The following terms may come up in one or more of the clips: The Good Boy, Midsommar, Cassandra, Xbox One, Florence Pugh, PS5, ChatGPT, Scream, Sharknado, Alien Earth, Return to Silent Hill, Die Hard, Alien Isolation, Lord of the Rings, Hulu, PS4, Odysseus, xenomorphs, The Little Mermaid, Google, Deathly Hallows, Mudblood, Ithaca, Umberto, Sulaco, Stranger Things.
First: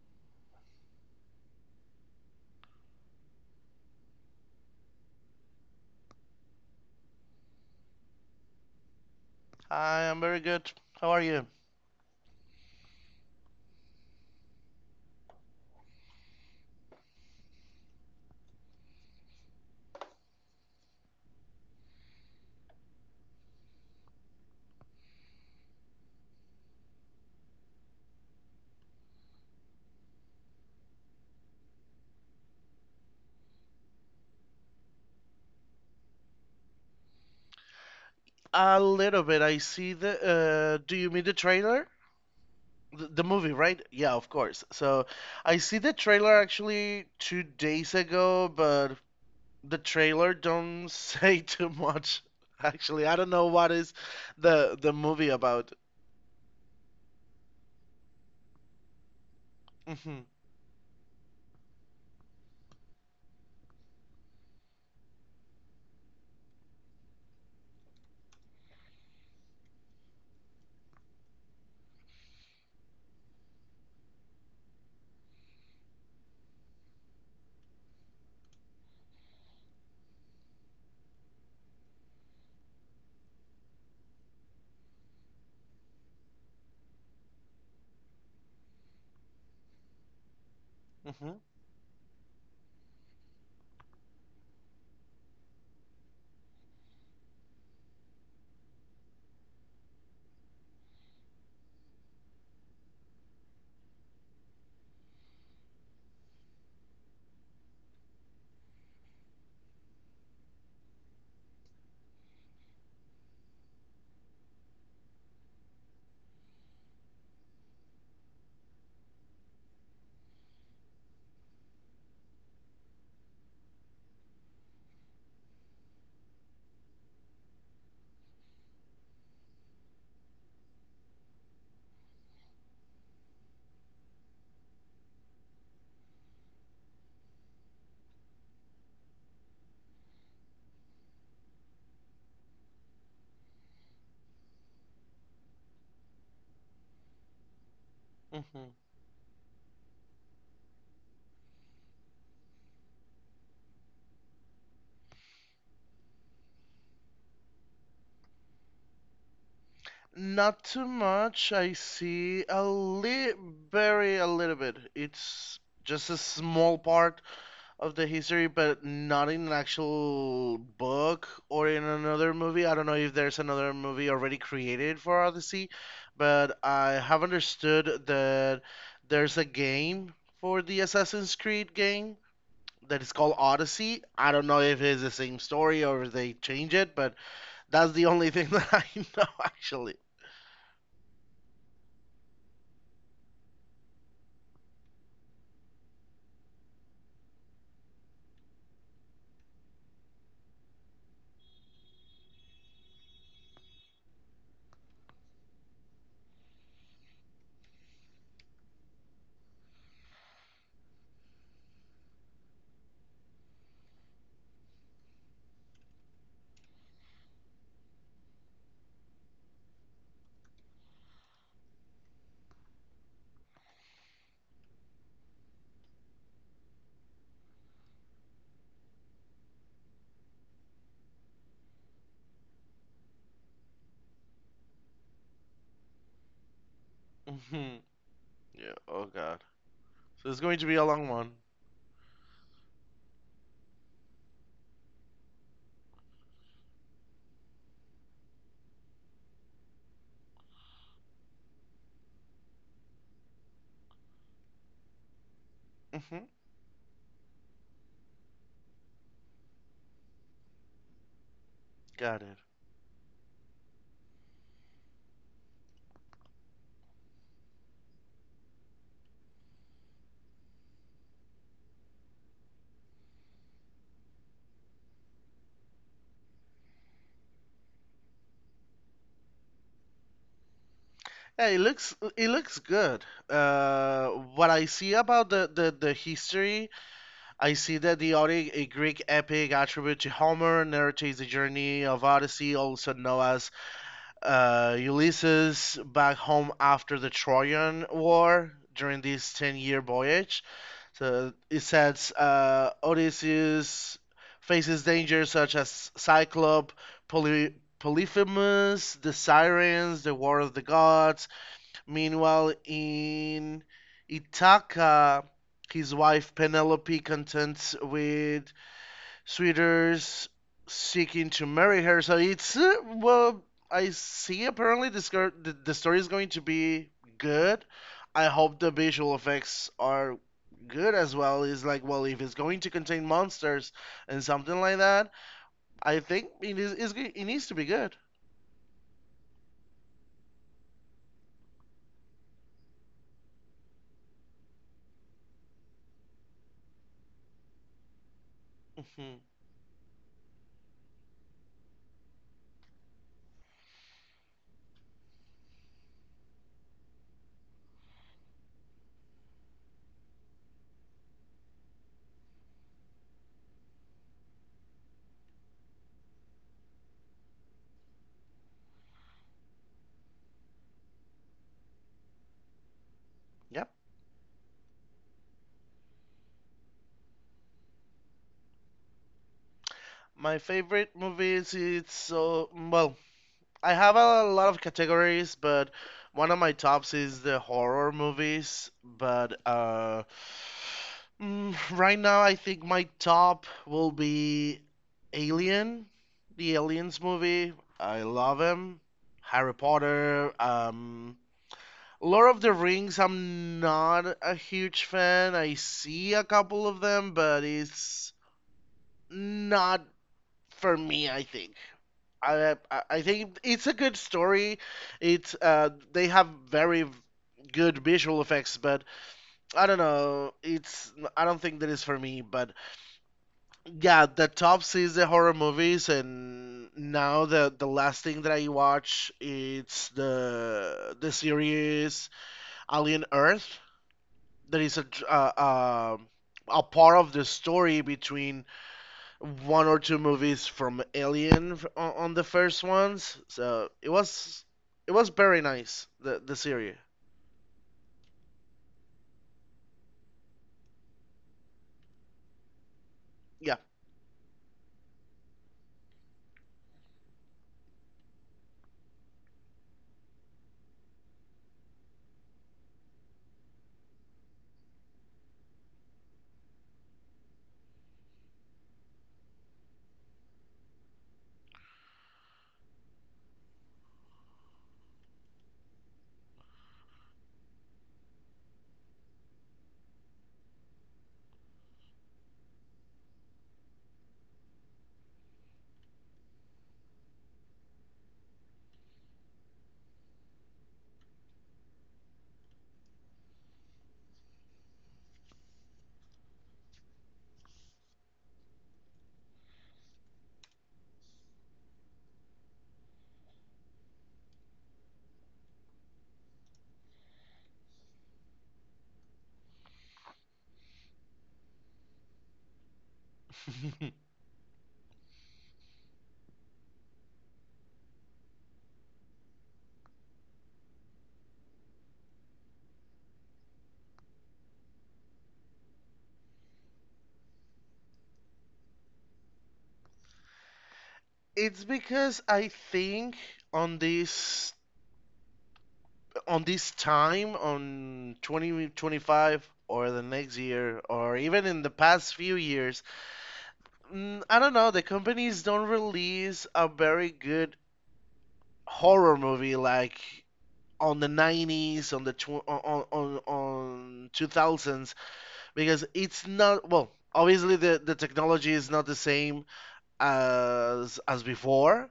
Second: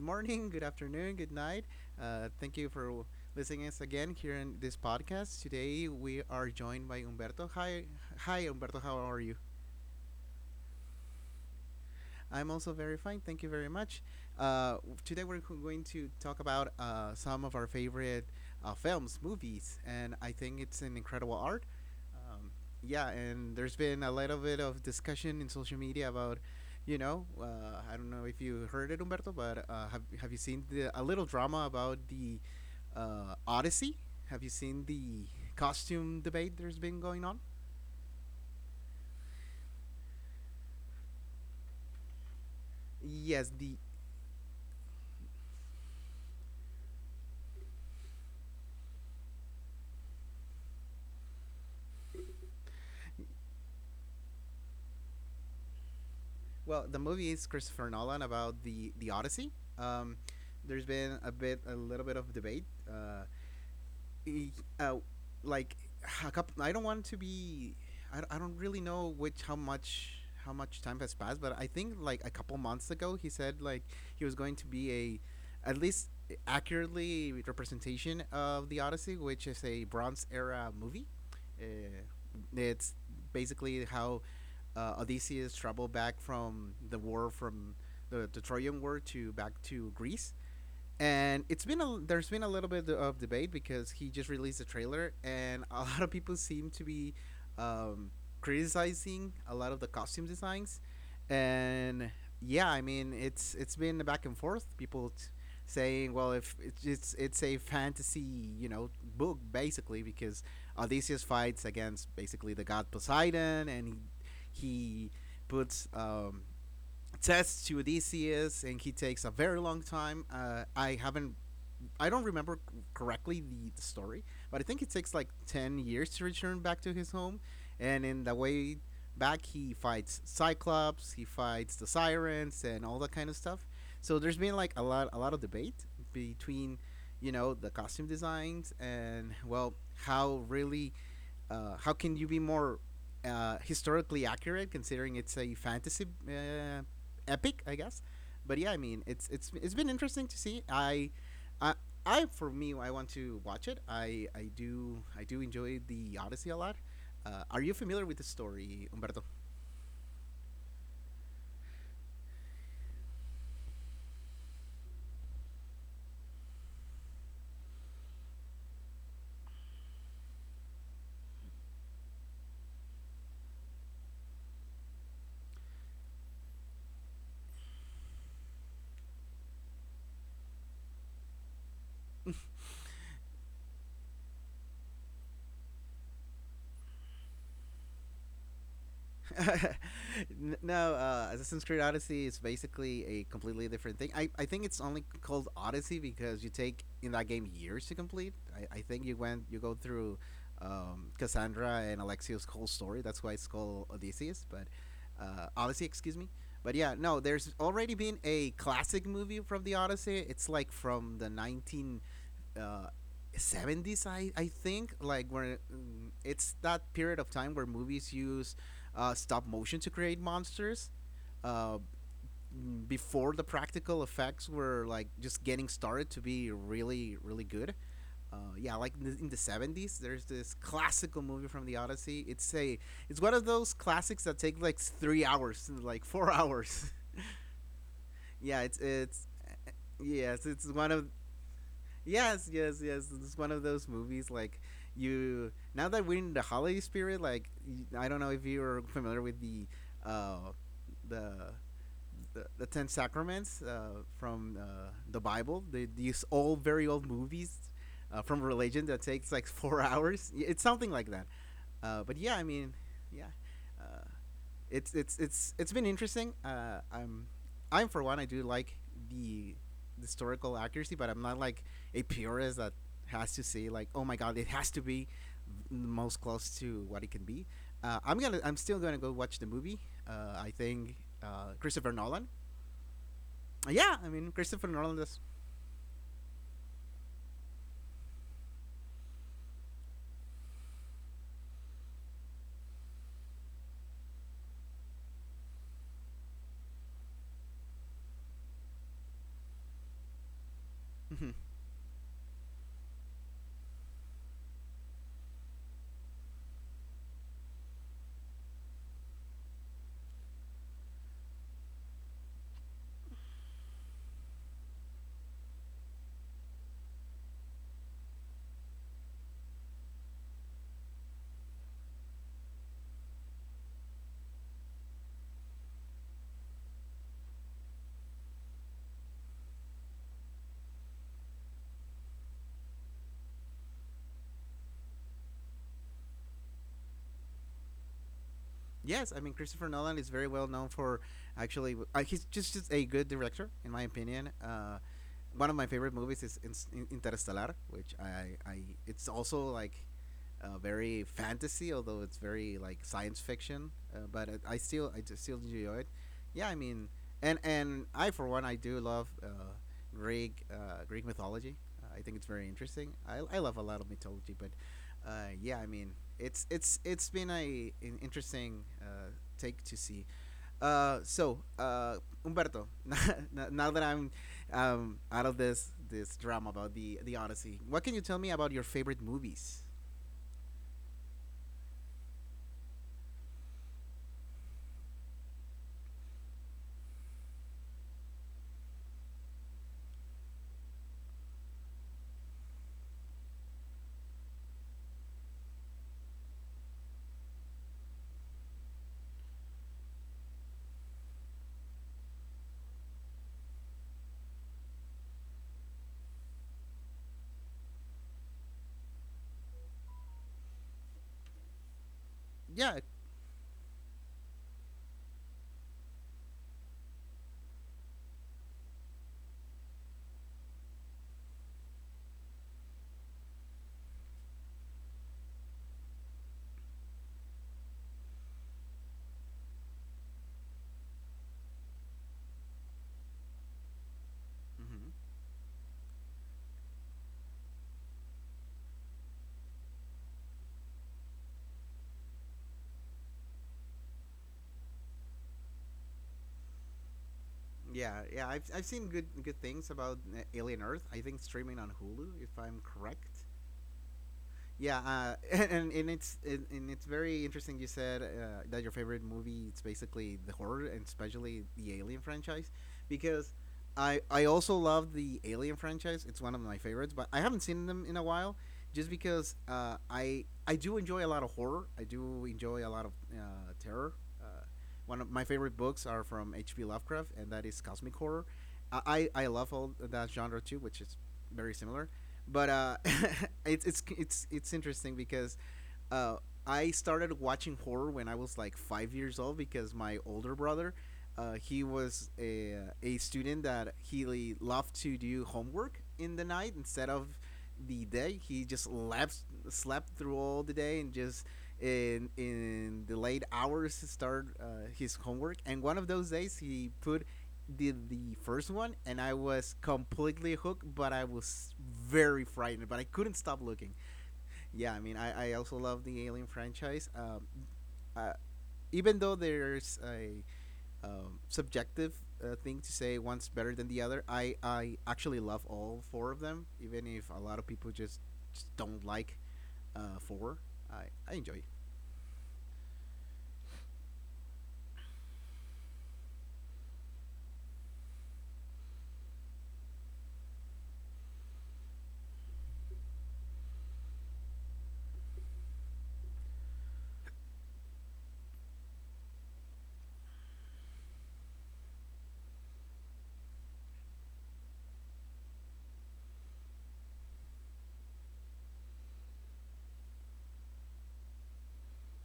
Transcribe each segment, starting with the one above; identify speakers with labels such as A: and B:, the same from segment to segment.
A: morning. Good afternoon. Good night. Thank you for listening us again here in this podcast. Today we are joined by Umberto. Hi, Umberto. How are you?
B: I am very good. How are you?
A: I'm also very fine. Thank you very much. Today we're going to talk about some of our favorite films, movies, and I think it's an incredible art. Um, yeah, and there's been a little bit of discussion in social media about, I don't know if you heard it, Humberto, but have you seen a little drama about the Odyssey? Have you seen the costume debate there's been going on?
B: A little bit. I see the. Do you mean the trailer? The
A: Yes,
B: movie,
A: the.
B: right? Yeah, of course. So I see the trailer actually 2 days ago, but the trailer don't say too much. Actually, I don't know what is the movie about.
A: Well, the movie is Christopher Nolan about the Odyssey. Um,
B: Hmm.
A: there's been a little bit of debate. Y- uh, like a couple, I don't want to be. I don't really know which how much time has passed, but I think like a couple months ago he said like he was going to be a at least accurately representation of the Odyssey, which is a Bronze Era movie. Uh, it's basically how Odysseus traveled back from the war from the Trojan War to back to Greece,
B: Hmm.
A: and it's been a there's been a little bit of debate because he just released a trailer, and a lot of people seem to be um, criticizing a lot of the costume designs, and yeah, I mean it's been a back and forth. Saying, well, if it's a fantasy, you know, book basically because Odysseus fights against basically the god Poseidon, and he puts tests to Odysseus, and he takes a very long time. I don't remember correctly the story, but I think it takes like 10 years to return back to his home. And in the way back, he fights Cyclops, he fights the Sirens, and all that kind of stuff. So there's been like a lot of debate between, you know, the costume designs, and well, how really, how can you be more historically accurate considering it's a fantasy epic, I guess. But yeah,
B: Hmm.
A: I mean, it's been interesting to see. I I for me, I want to watch it. I do enjoy the Odyssey a lot. Are you familiar with the story, Humberto?
B: Not too much. I see a li very a little bit. It's just a small part of the history, but not in an actual book or in another movie. I don't know if there's another movie already created for Odyssey, but I have understood that there's a game for the Assassin's Creed game that is called Odyssey. I don't know if it's the same story or if they change it, but that's the only thing that I know actually.
A: No, Assassin's Creed Odyssey is basically a completely different thing. I think it's only called Odyssey because you take in that game years to complete. I think you go through Cassandra and Alexios' whole story. That's why it's called Odysseus, but Odyssey, excuse me. But yeah, no, there's already been a classic movie from the Odyssey. It's like from the 19 uh, 70s, I think, like where it's that period of time where movies use stop motion to create monsters, uh, before the practical effects were like just getting started to be really good. Yeah, like in in the 70s there's this classical movie from the Odyssey. It's a, it's one of those classics that take like 3 hours, like 4 hours.
B: Hmm.
A: Yeah,
B: Yeah. Oh God. So it's going
A: it's
B: to be a
A: one of.
B: long one.
A: Yes, yes, yes. It's one of those movies like you now that we're in the holiday spirit, like I don't know if you're familiar with the uh the the 10 sacraments from the Bible. These
B: Hmm.
A: old, very old movies from religion that takes like 4 hours. It's something like that. But
B: Got
A: yeah,
B: it.
A: I mean, yeah, uh, it's been interesting. I'm for one, I do like the the historical accuracy, but I'm not like a purist that has to say like, oh my god, it has to be most close to what it can be. I'm gonna, I'm still gonna go watch the movie. I think
B: Yeah, it
A: Christopher
B: looks
A: Nolan.
B: it looks good.
A: Yeah, I
B: Uh,
A: mean
B: what
A: Christopher
B: I
A: Nolan
B: see
A: does.
B: about the history, I see that the Odyssey, a Greek epic attributed to Homer, narrates the journey of Odyssey, also known as Ulysses, back home after the Trojan War during this 10-year voyage. So it says Odysseus faces dangers such as Cyclop, Polyphemus, the Sirens, the War of the Gods. Meanwhile, in Ithaca, his wife Penelope contends with suitors seeking to marry her. So it's well, I see. Apparently, this girl, the story is going to be good. I hope the visual effects are good as well. It's like, well, if it's going to contain monsters and something like that, I think it is. It needs to be good.
A: Yes, I mean Christopher Nolan is very well known for actually just a good director in my opinion. One of my favorite movies Interstellar, which I it's
B: Hmm.
A: also like very fantasy, although it's very like science fiction. But it, I still, I just still enjoy it. Yeah, I mean, and I for one I do love Greek mythology. I think it's very interesting. I love a lot of mythology, but yeah, I mean, it's been a an interesting take to see. So, Umberto, now
B: Yep.
A: that I'm out of this drama about the Odyssey, what can you tell me about your favorite movies?
B: My favorite movies. It's so well. I have a lot of categories, but one of my tops is the horror movies. But right now, I think my top will be Alien, the Aliens movie. I love him. Harry Potter, Lord of the Rings. I'm not a huge fan. I see a couple of them, but it's not for me, I think. I
A: Yeah,
B: I I think it's a good story. It's they have very good visual effects, but I don't know. It's I don't think that is for me. But yeah, the top sees the horror movies, and now the last thing that I watch it's the series Alien Earth. There is a
A: hmm,
B: dr- uh, uh, a part of the story between one or two movies from Alien on the first ones. So it was very nice the series.
A: yeah, yeah. I've seen good things about Alien Earth. I think streaming on Hulu, if I'm correct.
B: Yeah,
A: Yeah, and it's very interesting. You said that your favorite movie it's basically the horror and especially the Alien franchise, because I also love the Alien franchise. It's one of my favorites, but I haven't seen them in a while, just because I do enjoy a lot of horror. I do enjoy a lot of terror. Uh, One of my favorite books are from H.P. Lovecraft, and that is cosmic horror. I love all that genre too, which is very similar. But It's interesting because uh, I started watching horror when I was like 5 years old because my older brother, he was a student that he loved to do homework in the night instead of the day. He just slept through all the day and just in the late hours to start his homework. And one of those days, he put did the first one, and I was completely hooked. But I was very frightened, but I couldn't stop looking. Yeah, I mean, I also love the Alien franchise. Uh, Even though there's a subjective thing to say one's better than the other, I actually love all four of them, even if a lot of people just don't like four. I enjoy.
B: it's because I think on this on this time on 2025 or the next year or even in the past few years, I don't know, the companies don't release a very good horror movie like on the 90s on the tw- on 2000s because it's not well obviously the technology is not the same as before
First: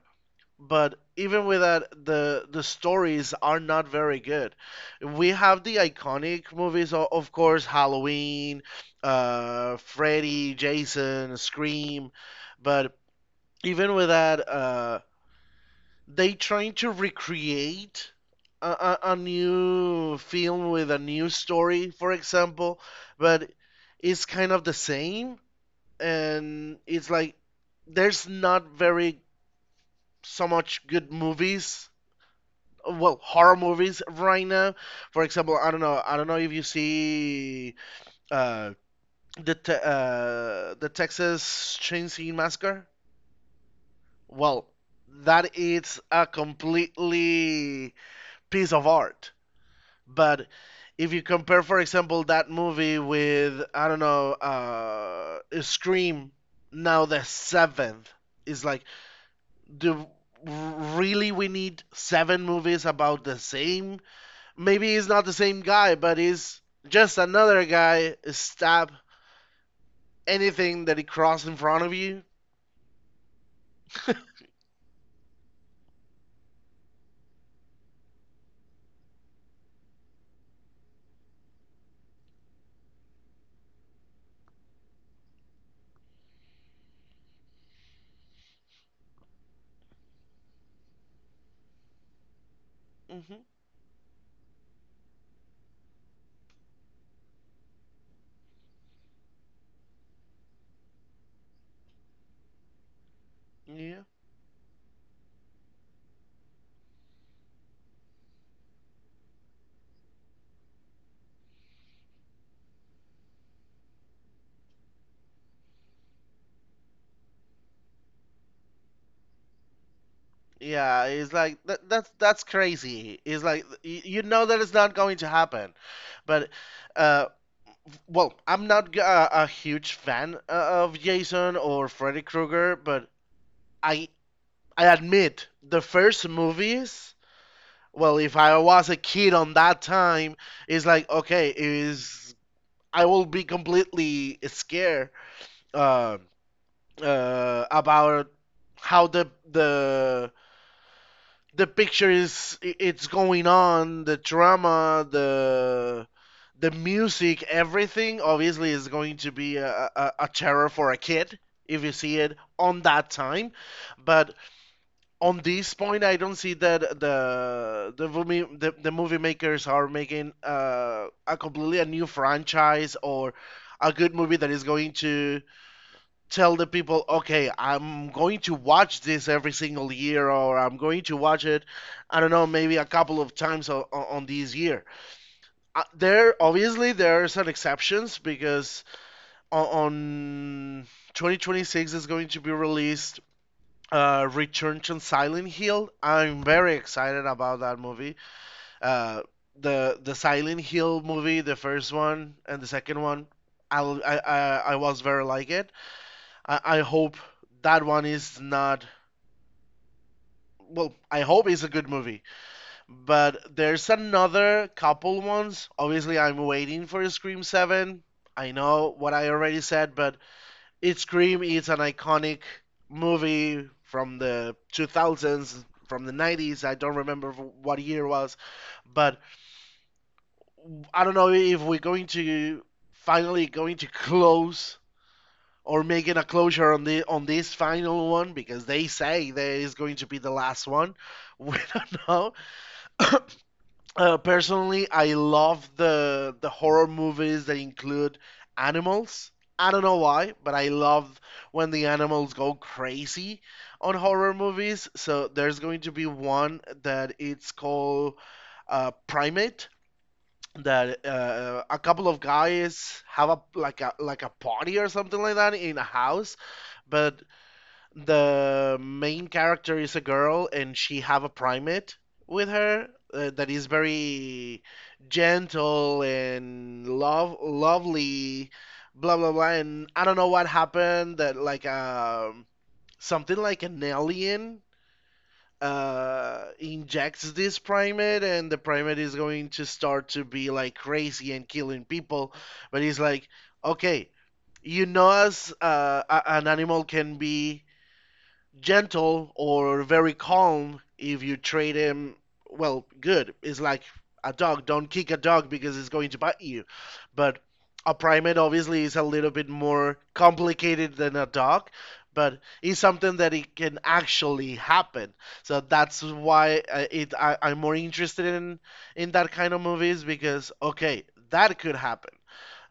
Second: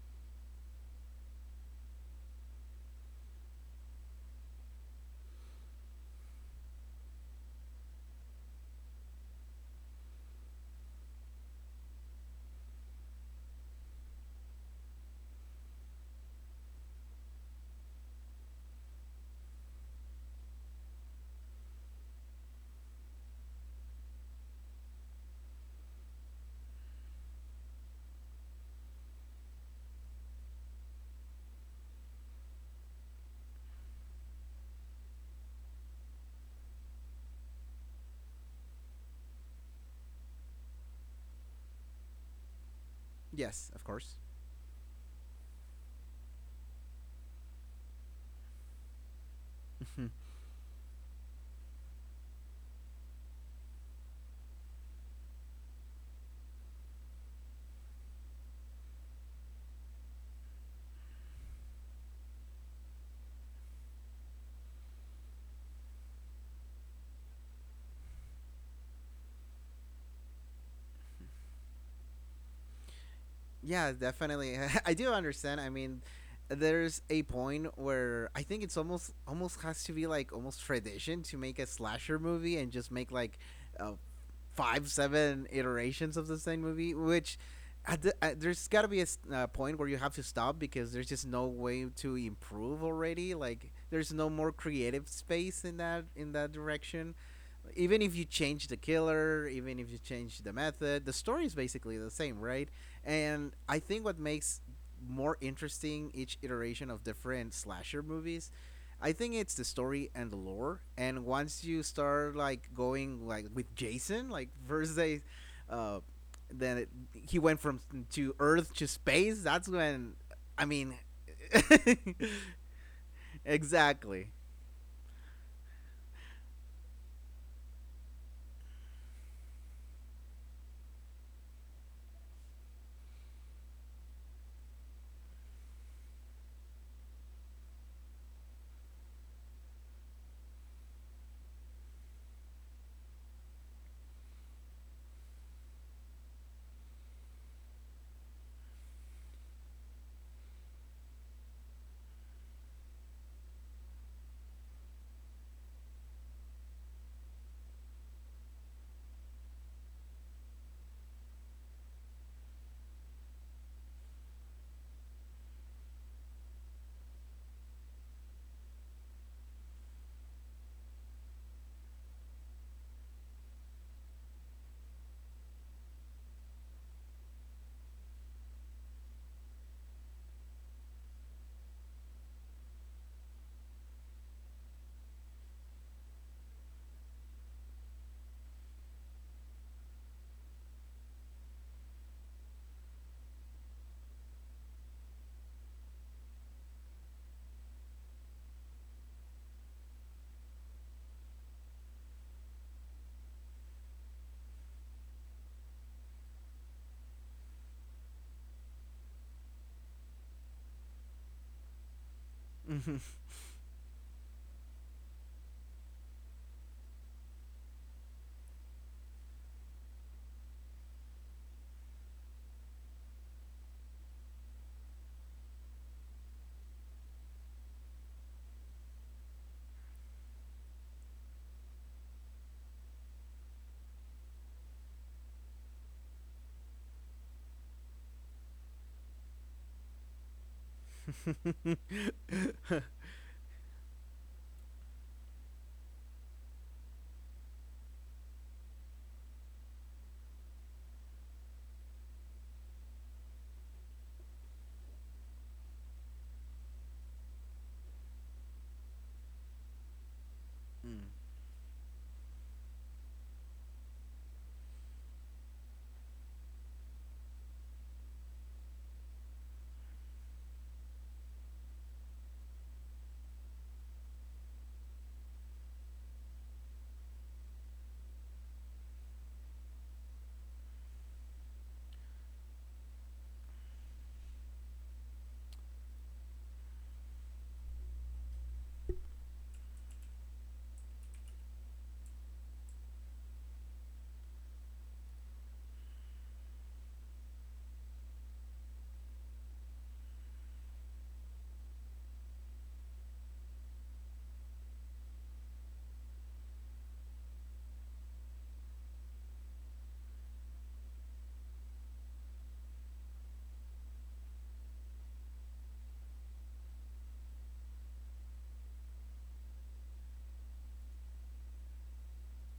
B: but even with that the stories are not very good we have the iconic movies of course Halloween Freddy Jason Scream but even with that they trying to recreate a new film with a new story, for example, but it's kind of the same, and it's like there's not very so much good movies, well, horror movies right now. For example, I don't know if you see uh, the Texas Chainsaw Massacre.
A: Yes, of course.
B: Well, that is a completely piece of art. But if you compare, for example, that movie with I don't know, Scream, now the seventh is like, do really we need seven movies about the same? Maybe it's not the same guy, but it's just another guy stab anything that he crossed in front of you.
A: Yeah, definitely. I do understand. I mean, there's a point where I think it's almost has to be like almost tradition to make a slasher movie and just make like uh, five, seven iterations of the same movie, which. There's got to be a point where you have to stop because there's just no way to improve already.
B: Hmm.
A: Like there's no more creative space in that direction. Even if you change the killer, even if you change the method, the story is basically the same, right? And I
B: Yeah.
A: think what makes more interesting each iteration of different slasher movies, I think it's the story and the lore. And once you start like going like with Jason, like first they, uh, then it, he went from to Earth to space. That's when, I
B: Yeah,
A: mean,
B: it's like that, that's crazy. It's like you
A: exactly.
B: know that it's not going to happen, but uh, well, I'm not a huge fan of Jason or Freddy Krueger, but I I admit the first movies. Well, if I was a kid on that time, it's like okay, is I will be completely scared uh, about how the picture is it's going on the drama the music everything obviously is going to be a terror for a kid if you see it on that time but on this point I don't see that the movie makers are making a completely a new franchise or a good movie that is going to tell the people, okay, I'm going to watch this every single year, or I'm going to watch it, I don't know, maybe a couple of times on this year. There, obviously, there are some exceptions because on 2026 is going to be released. Return to Silent Hill. I'm very excited about that movie. Uh, the Silent Hill movie, the first one and the second one, I I I, I was very like it. I hope that one is not. Well, I hope it's a good movie, but there's another couple ones. Obviously, I'm waiting for Scream 7. I know what I already said, but it's Scream. It's an iconic movie from the 2000s, from the 90s. I don't remember what year it was, but I don't know if we're going to finally going to close or making a closure on the on this final one because they say that it's going to be the last one. We don't
A: Mm.
B: know. Personally, I love the horror movies that include animals. I don't know why, but I love when the animals go crazy on horror movies. So there's going to be one that it's called Primate, that a couple of guys have a party or something like that in a house, but the main character is a girl and she have a primate with her that is very gentle and lovely, blah blah blah. And I don't know what happened that like something like an alien injects this primate, and the primate is going to start to be like crazy and killing people. But he's like, okay, as an animal can be gentle or very calm if you treat him well good it's like a dog don't kick a dog because it's going to bite you but a primate obviously is a little bit more complicated than a dog but it's something that it can actually happen so that's why I'm more interested in that kind of movies because okay that could happen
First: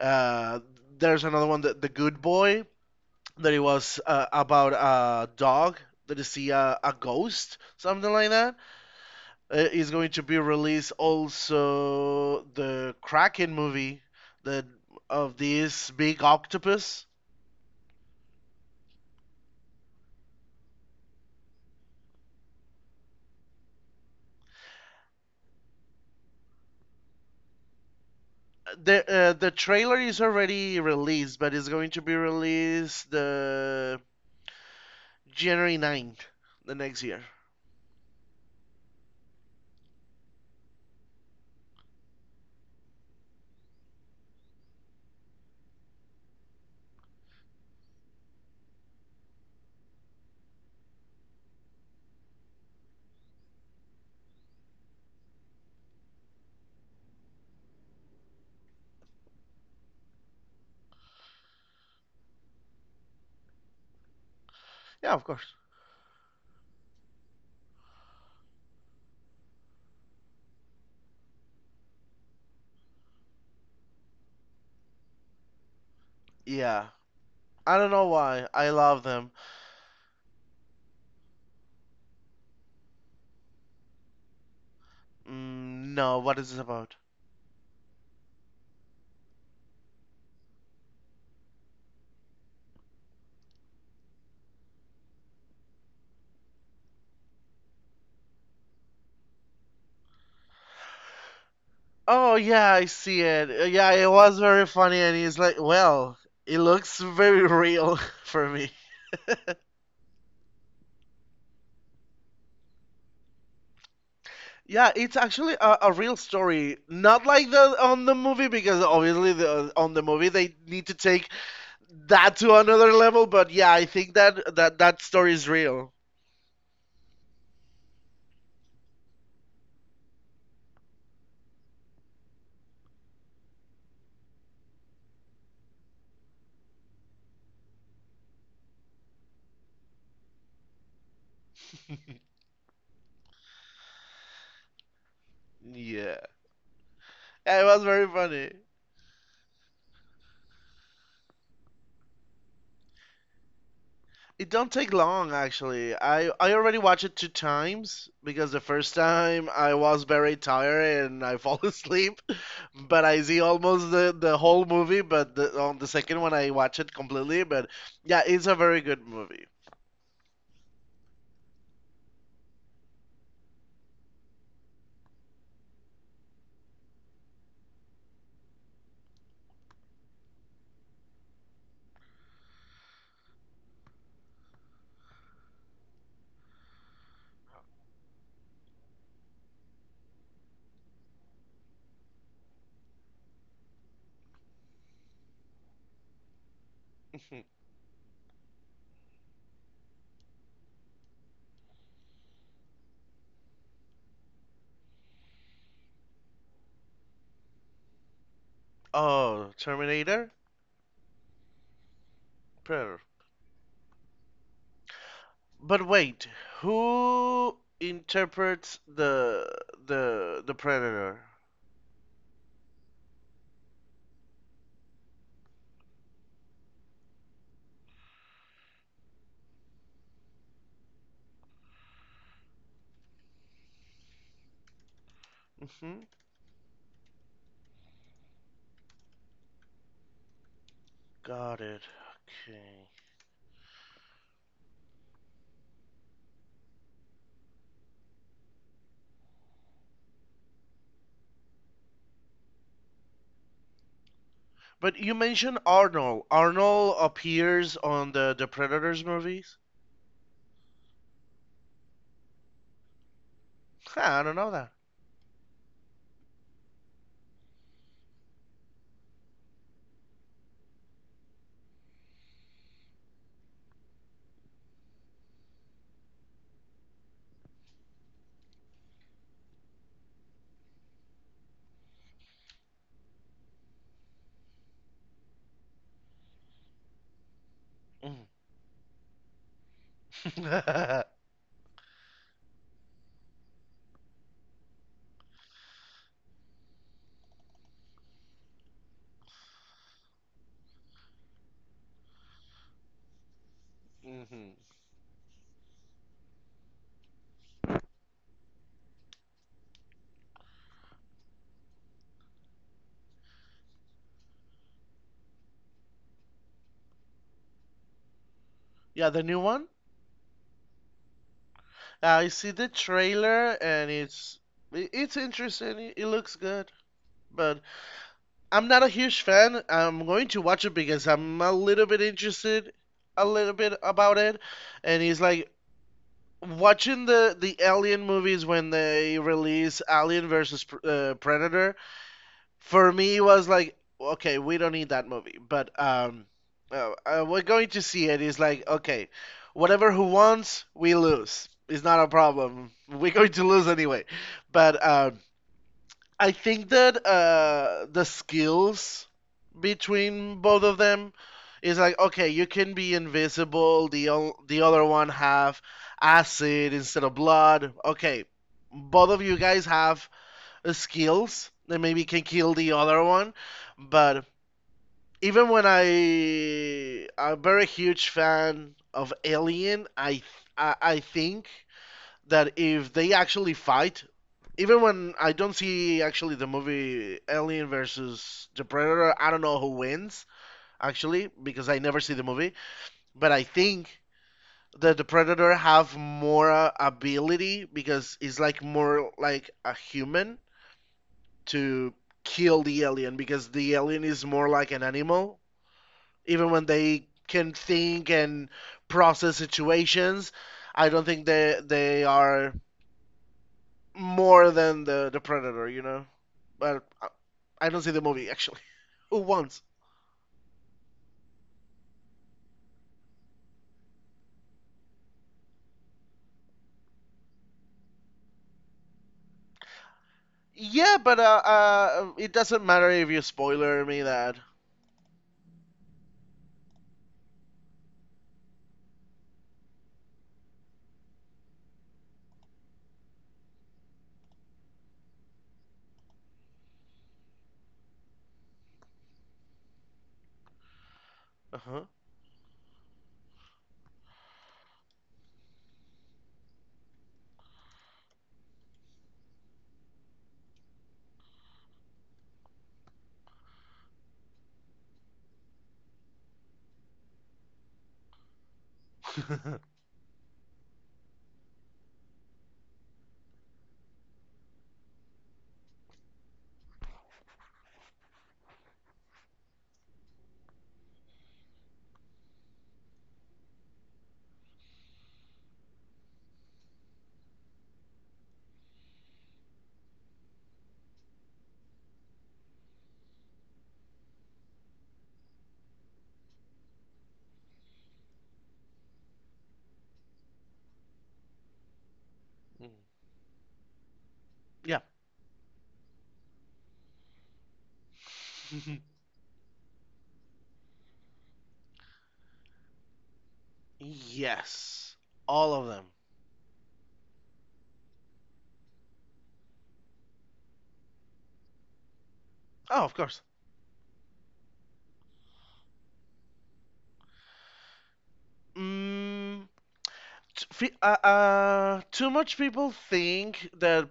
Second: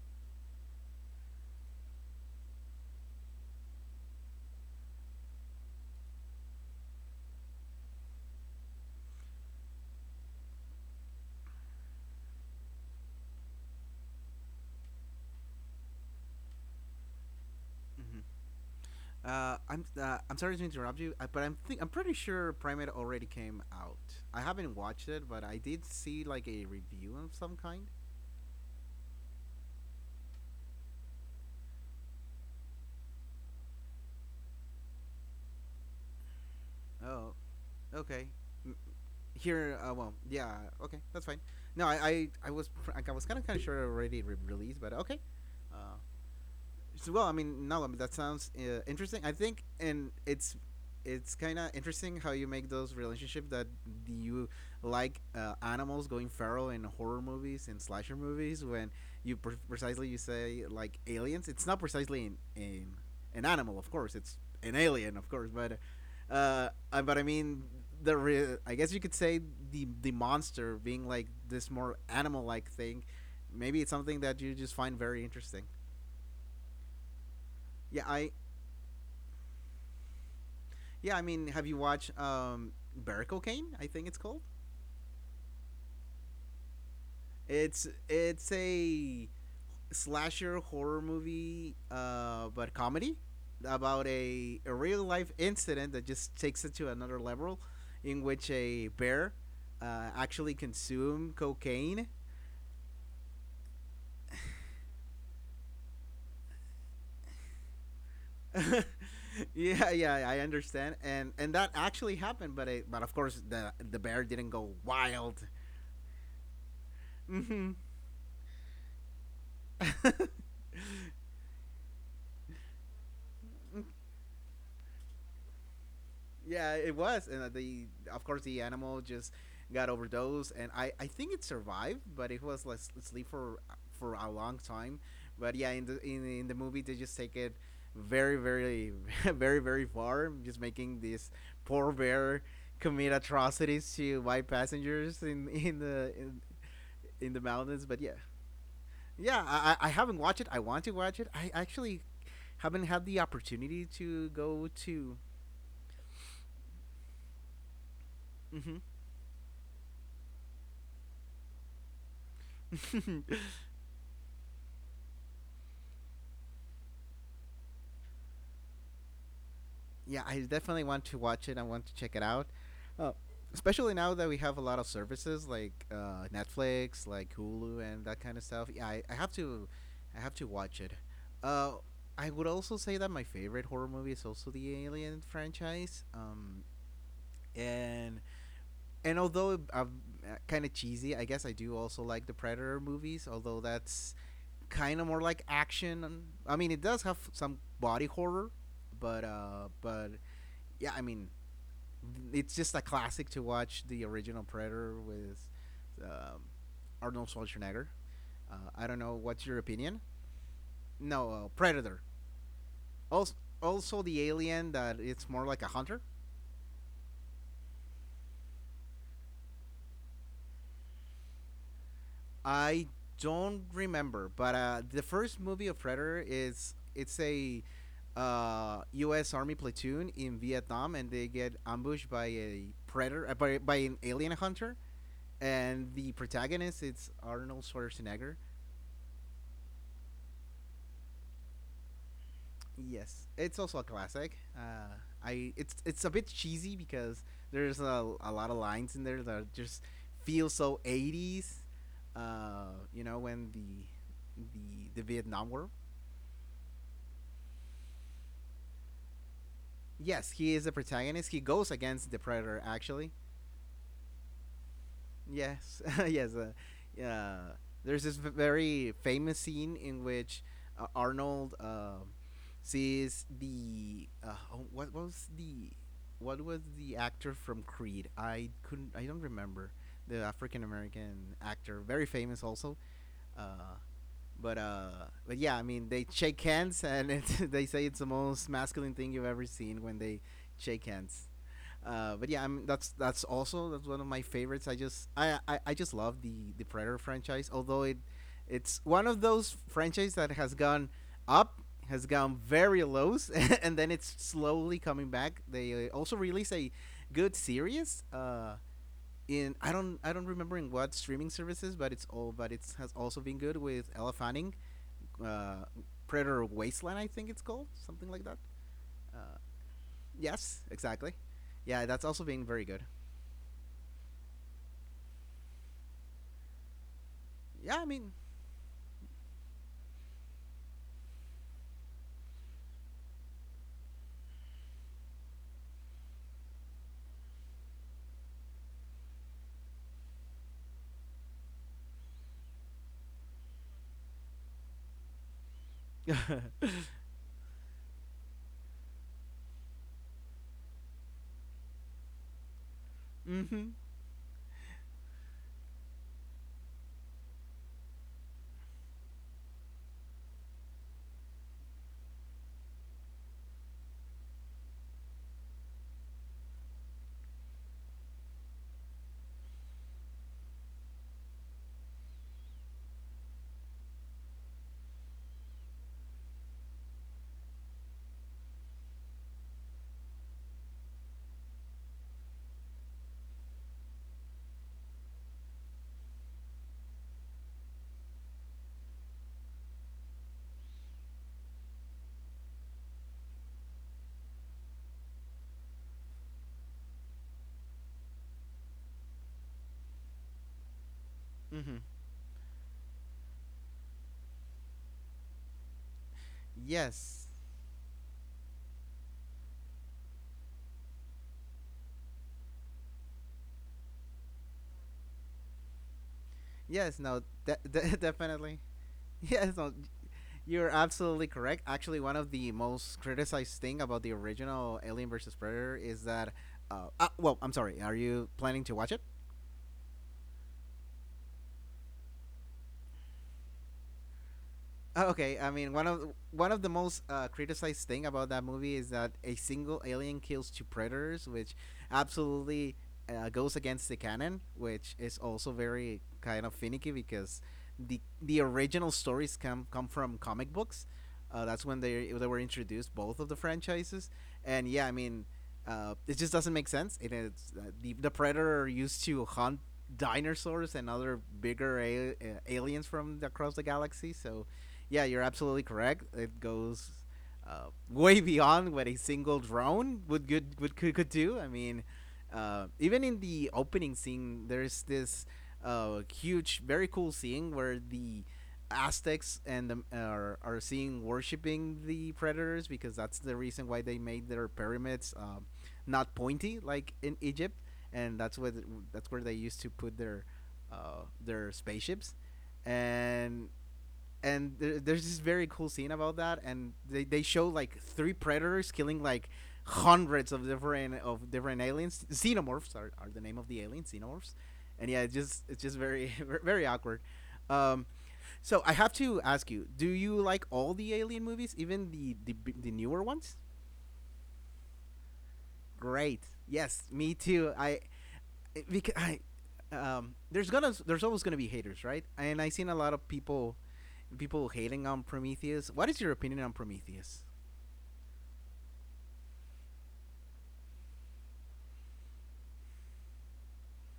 B: uh there's another one that the good boy that it was about a dog that is see a ghost, something like that. It's going to be released also the Kraken movie the of this big octopus.
A: Mhm. I'm sorry to interrupt you, but I'm pretty sure Primate already came out. I haven't watched it, but I did see like a review of some kind.
B: The trailer is already released, but it's going to be released the January 9th, the next year.
A: Oh, okay. M-. Here, well, yeah, okay, that's fine. No, I was I was kind of sure it already released, but okay. Uh, So, well, I mean, no, I mean, that sounds interesting, I think, and it's kind of interesting how you make those relationships that you like animals going feral in horror movies and slasher movies when you precisely you say like aliens it's not precisely in an animal, of course it's an
B: Yeah,
A: alien
B: of
A: of course,
B: course.
A: but I mean I guess you could say the monster being like this more animal like thing, maybe it's something that you just find very interesting.
B: Yeah, I don't
A: yeah
B: know
A: i
B: why. I love them.
A: Yeah, I mean, have you watched Barricane, I think it's called?
B: Mm, no, what is this about?
A: It's a slasher horror movie, but comedy, about a real life incident that just takes it to another level, in which a bear actually consumed cocaine.
B: Oh yeah, I see it. Yeah, it was very funny, and he's like, "Well, it looks very real for me."
A: Yeah, yeah, I understand, and that actually happened, but it, but of course the bear didn't go
B: Yeah, it's
A: wild.
B: actually a real story, not like
A: Hmm.
B: the on the movie because obviously the, on the movie they need to take that to another level. But yeah, I think that that story is real.
A: Yeah, it was, and the of course the animal just got overdosed, and I think it survived, but it was like sleep for a long time. But yeah, in the in the movie they just take it very very very far, just making this poor bear commit atrocities to white passengers in
B: Yeah,
A: in the
B: Yeah, it was
A: mountains. But
B: very
A: yeah,
B: funny.
A: yeah, I haven't watched it. I want to watch it. I actually haven't had the opportunity to
B: It
A: go
B: don't take
A: to.
B: long actually. I already watched it two times because the first time I was very tired and I fall asleep. But I
A: Hmm
B: see almost the whole movie, but on the second one I watch it completely. But yeah, it's a very good movie.
A: Yeah, I definitely want to watch it. I want to check it out, uh, especially now that we have a lot of services like Netflix, like Hulu, and that kind of stuff. Yeah, I have to, I have to watch it. Uh, I would also say that my favorite horror movie is also the Alien franchise. And and although I'm kind of cheesy, I guess I do also like the Predator movies. Although that's kind of more like action. I mean, it does have some body horror, but yeah, I mean, it's just a classic to watch the original Predator with um, Arnold Schwarzenegger. I don't know what's
B: Oh,
A: your opinion.
B: Terminator.
A: No, Predator.
B: Predator.
A: Also, also the Alien that it's more like a
B: But
A: hunter.
B: wait, who interprets the Predator?
A: I don't remember, but the first movie of Predator is it's a U.S. Army platoon in Vietnam, and they get ambushed by a predator, by an alien hunter. And
B: Hmm.
A: the protagonist, it's Arnold Schwarzenegger.
B: Got it. Okay.
A: Yes, it's also a classic. I it's a bit cheesy because there's a lot of lines in there that just feel so 80s. You know when the the
B: But
A: the
B: you
A: Vietnam
B: mentioned
A: War.
B: Arnold. Arnold appears on the Predators movies.
A: Yes, he is the protagonist. He goes against the Predator actually.
B: Huh, I don't know
A: Yes, yes. Yeah. There's this very famous scene in which Arnold sees the oh, what was the actor from Creed? I couldn't. I don't remember the African American actor, very famous also. Uh, but uh, but yeah, I mean they shake hands and it's, they say it's the
B: that.
A: most masculine thing you've ever seen when they shake
B: Mm.
A: hands. But yeah, I mean, that's also that's one of my favorites. I just love the Predator franchise. Although it's one of those franchise that has gone up, has gone very lows, and then it's
B: Mhm.
A: slowly coming back. They also released a good series. In I don't remember in what streaming services, but it's all but it has also been good with Ella Fanning, uh, Predator Wasteland, I think it's called something like that.
B: Yeah, the
A: Uh,
B: new one.
A: yes, exactly. Yeah, that's also
B: I
A: been
B: see
A: very
B: the
A: good.
B: trailer and it's interesting. It looks good, but
A: Yeah, I mean,
B: I'm not a huge fan. I'm going to watch it because I'm a little bit interested, a little bit about it. And it's like watching the Alien movies when they release Alien versus Predator for me was like okay we don't need that movie but
A: mm-hmm,
B: we're going to see it is like okay whatever who wants we lose it's not a problem we're going to lose
A: mm-hmm.
B: anyway but I think that the skills between both of them is like okay you can be invisible the other one have acid instead of blood okay both of you guys have skills that maybe can kill the other one. But even when I'm very huge fan of Alien, I think that if they actually fight, even when I don't see actually the movie Alien versus the Predator, I don't know who wins actually because I never see the movie. But I think that the Predator have more ability because it's like more like a human to kill the alien because the alien is more like an animal. Even when they
A: Yes,
B: can think and process situations, I don't think they are more than the predator. But
A: yes,
B: I-
A: no,
B: I don't see the movie
A: definitely.
B: actually. Who
A: Yes,
B: wants?
A: no, you're absolutely correct. Actually, one of the most criticized thing about the original Alien versus Predator is that. Well, I'm sorry. Are you planning to watch it?
B: Yeah, but it doesn't matter if you spoiler me that.
A: Oh, okay, I mean one of the most criticized thing about that movie is that a single alien kills two predators, which absolutely goes against the canon, which is also very kind of finicky because the original stories come from comic books. That's when
B: Uh
A: they were introduced both of the franchises, and yeah, I mean it just doesn't make sense. It is the predator used to hunt dinosaurs and other bigger aliens from across the galaxy, so yeah, you're absolutely correct. It goes way beyond what a single
B: huh.
A: drone would good would could do. I mean, even in the opening scene, there's this huge, very cool scene where the Aztecs are seeing worshiping the predators because that's the reason why they made their pyramids not pointy like in Egypt, and that's what that's where they used to put their spaceships, and and there's this very cool scene about that and they show like three predators killing like hundreds of different aliens xenomorphs are the name of the aliens xenomorphs
B: Yeah.
A: and yeah it's just very very awkward um so I have to ask you, do you like all the alien movies, even the newer ones?
B: Yes, all of them.
A: Great, yes, me too. Because I, there's gonna there's always gonna be haters, right? And I seen a
B: Oh,
A: lot
B: of
A: of
B: course.
A: people, people hating on Prometheus. What is your opinion on Prometheus?
B: Mm, too much people think that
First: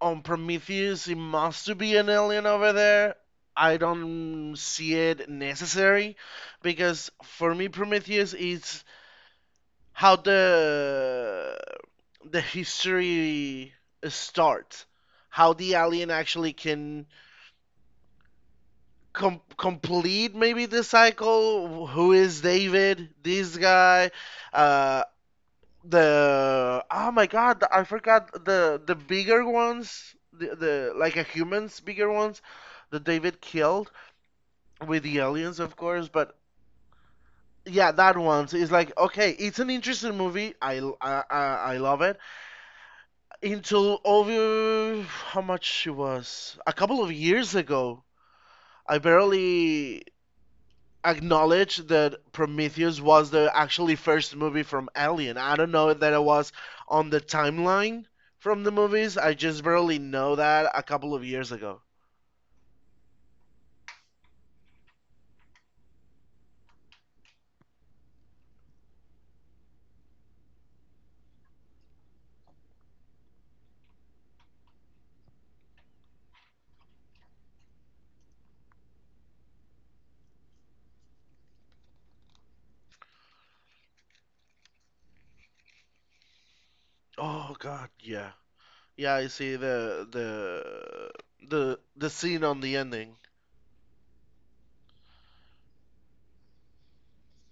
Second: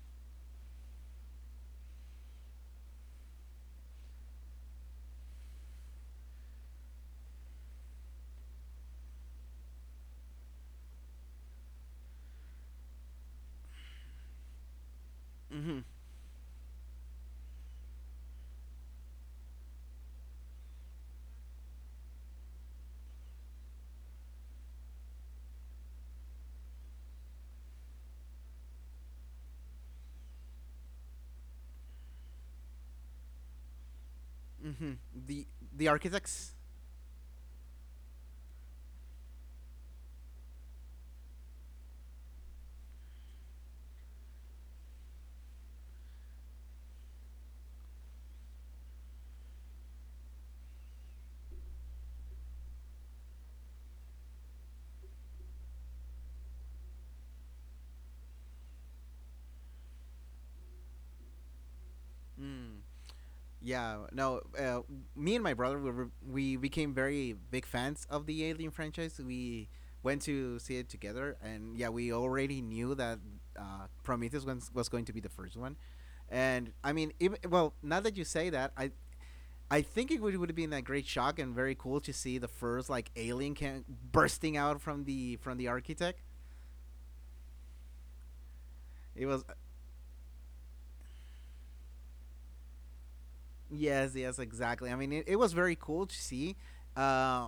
B: on Prometheus it must be an alien over there. I don't see it necessary because for me Prometheus is how the history starts, how the
A: Mm-hmm.
B: alien actually can complete maybe the cycle. Who is David? This guy. Uh, the oh my god, I forgot the bigger ones, the like a humans bigger ones that David killed
A: Mm-hmm.
B: with the
A: The
B: aliens, of
A: the
B: course. But
A: architects.
B: yeah, that one is like okay, it's an interesting movie. I love it. Until over how much it was a couple of years ago, I barely acknowledge that Prometheus was the actually first movie from Alien. I don't know that it was on the timeline from the movies. I just barely know that a couple of years ago.
A: Mm. Yeah, no. Me and my brother we became very big fans of the Alien franchise. We went to see it together, and yeah, we already knew that Prometheus was going to be the first one. And I mean, even, well, now that you say that, I think it would have been that great shock and very cool to see the first like alien can bursting out from the architect.
B: Oh God, yeah, yeah. I
A: It was
B: see the scene on the ending.
A: yes, yes, exactly. I mean, it was very cool to see. Uh,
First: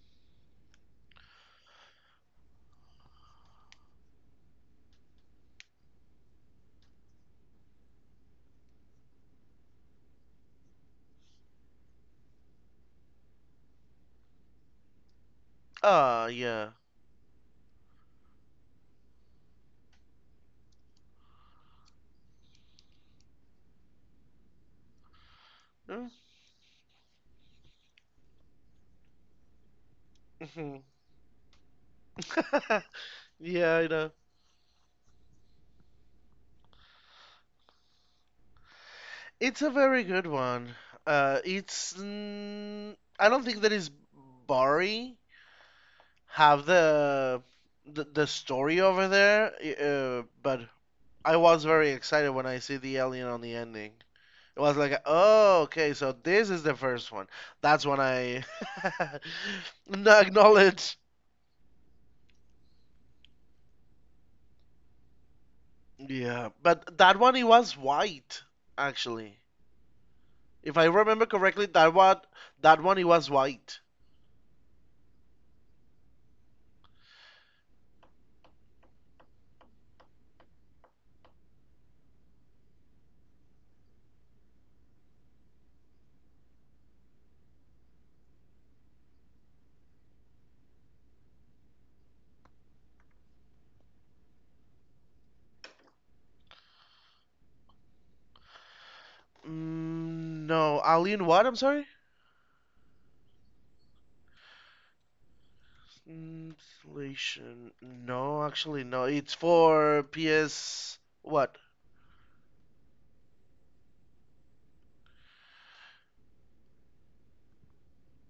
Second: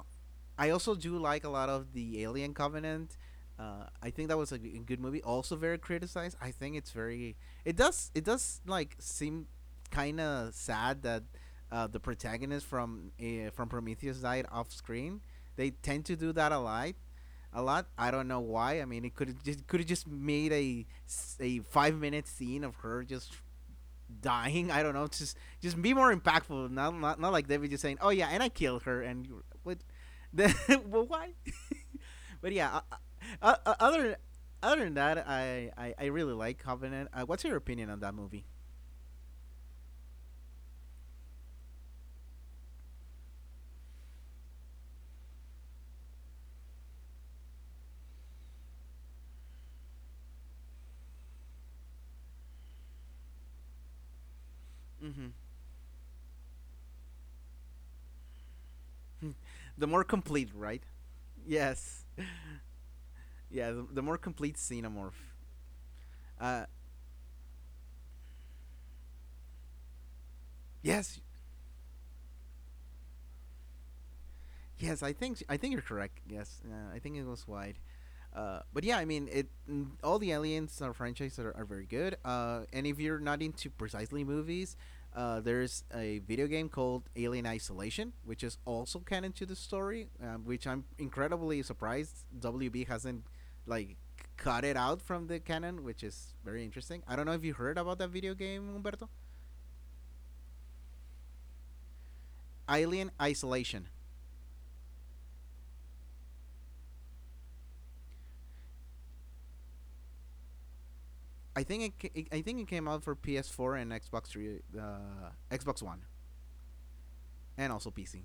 A: I also do like a lot of the Alien Covenant. I think that was a good movie. Also very criticized. I think it's very. It does. It does like seem kind of sad that the protagonist from Prometheus died off screen. They tend to
B: Ah,
A: do that a
B: yeah.
A: lot. A lot. I don't know why. I mean, it could have just made a 5 minute scene of her just dying. I don't know. Just be more impactful. Not like David just saying, "Oh yeah, and I killed her." And what? Then
B: Mhm.
A: well, why? But yeah. Uh, uh,
B: Yeah,
A: uh,
B: I know.
A: other other than that, I really like Covenant. What's your opinion on that movie?
B: It's a very good one. It's. Mm, I don't think that is Barry. Have the story over there, but I was very excited when I see the alien on the ending. It was like,
A: Mm-hmm.
B: oh, okay, so this is the first one. That's when I
A: The more complete, right?
B: acknowledge.
A: Yes. Yeah. The more complete xenomorph.
B: Yeah,
A: Uh,
B: but that one it was white actually. If I
A: yes.
B: remember correctly, that one it was white.
A: Yes, I think you're correct. Yes, I think it was wide. But yeah, I mean, it mm, all the aliens franchise are very good. And if you're not into precisely movies, there's a video game called Alien Isolation, which is also canon to the story, which I'm incredibly surprised WB hasn't like cut it out from the canon, which is very interesting. I don't know if you heard about that video game, Humberto.
B: Mm, no, alien what? I'm sorry.
A: Alien Isolation.
B: Translation. No, actually no. It's for PS what?
A: I think it, it I think it came out for PS4 and Xbox 3 Xbox One and also PC.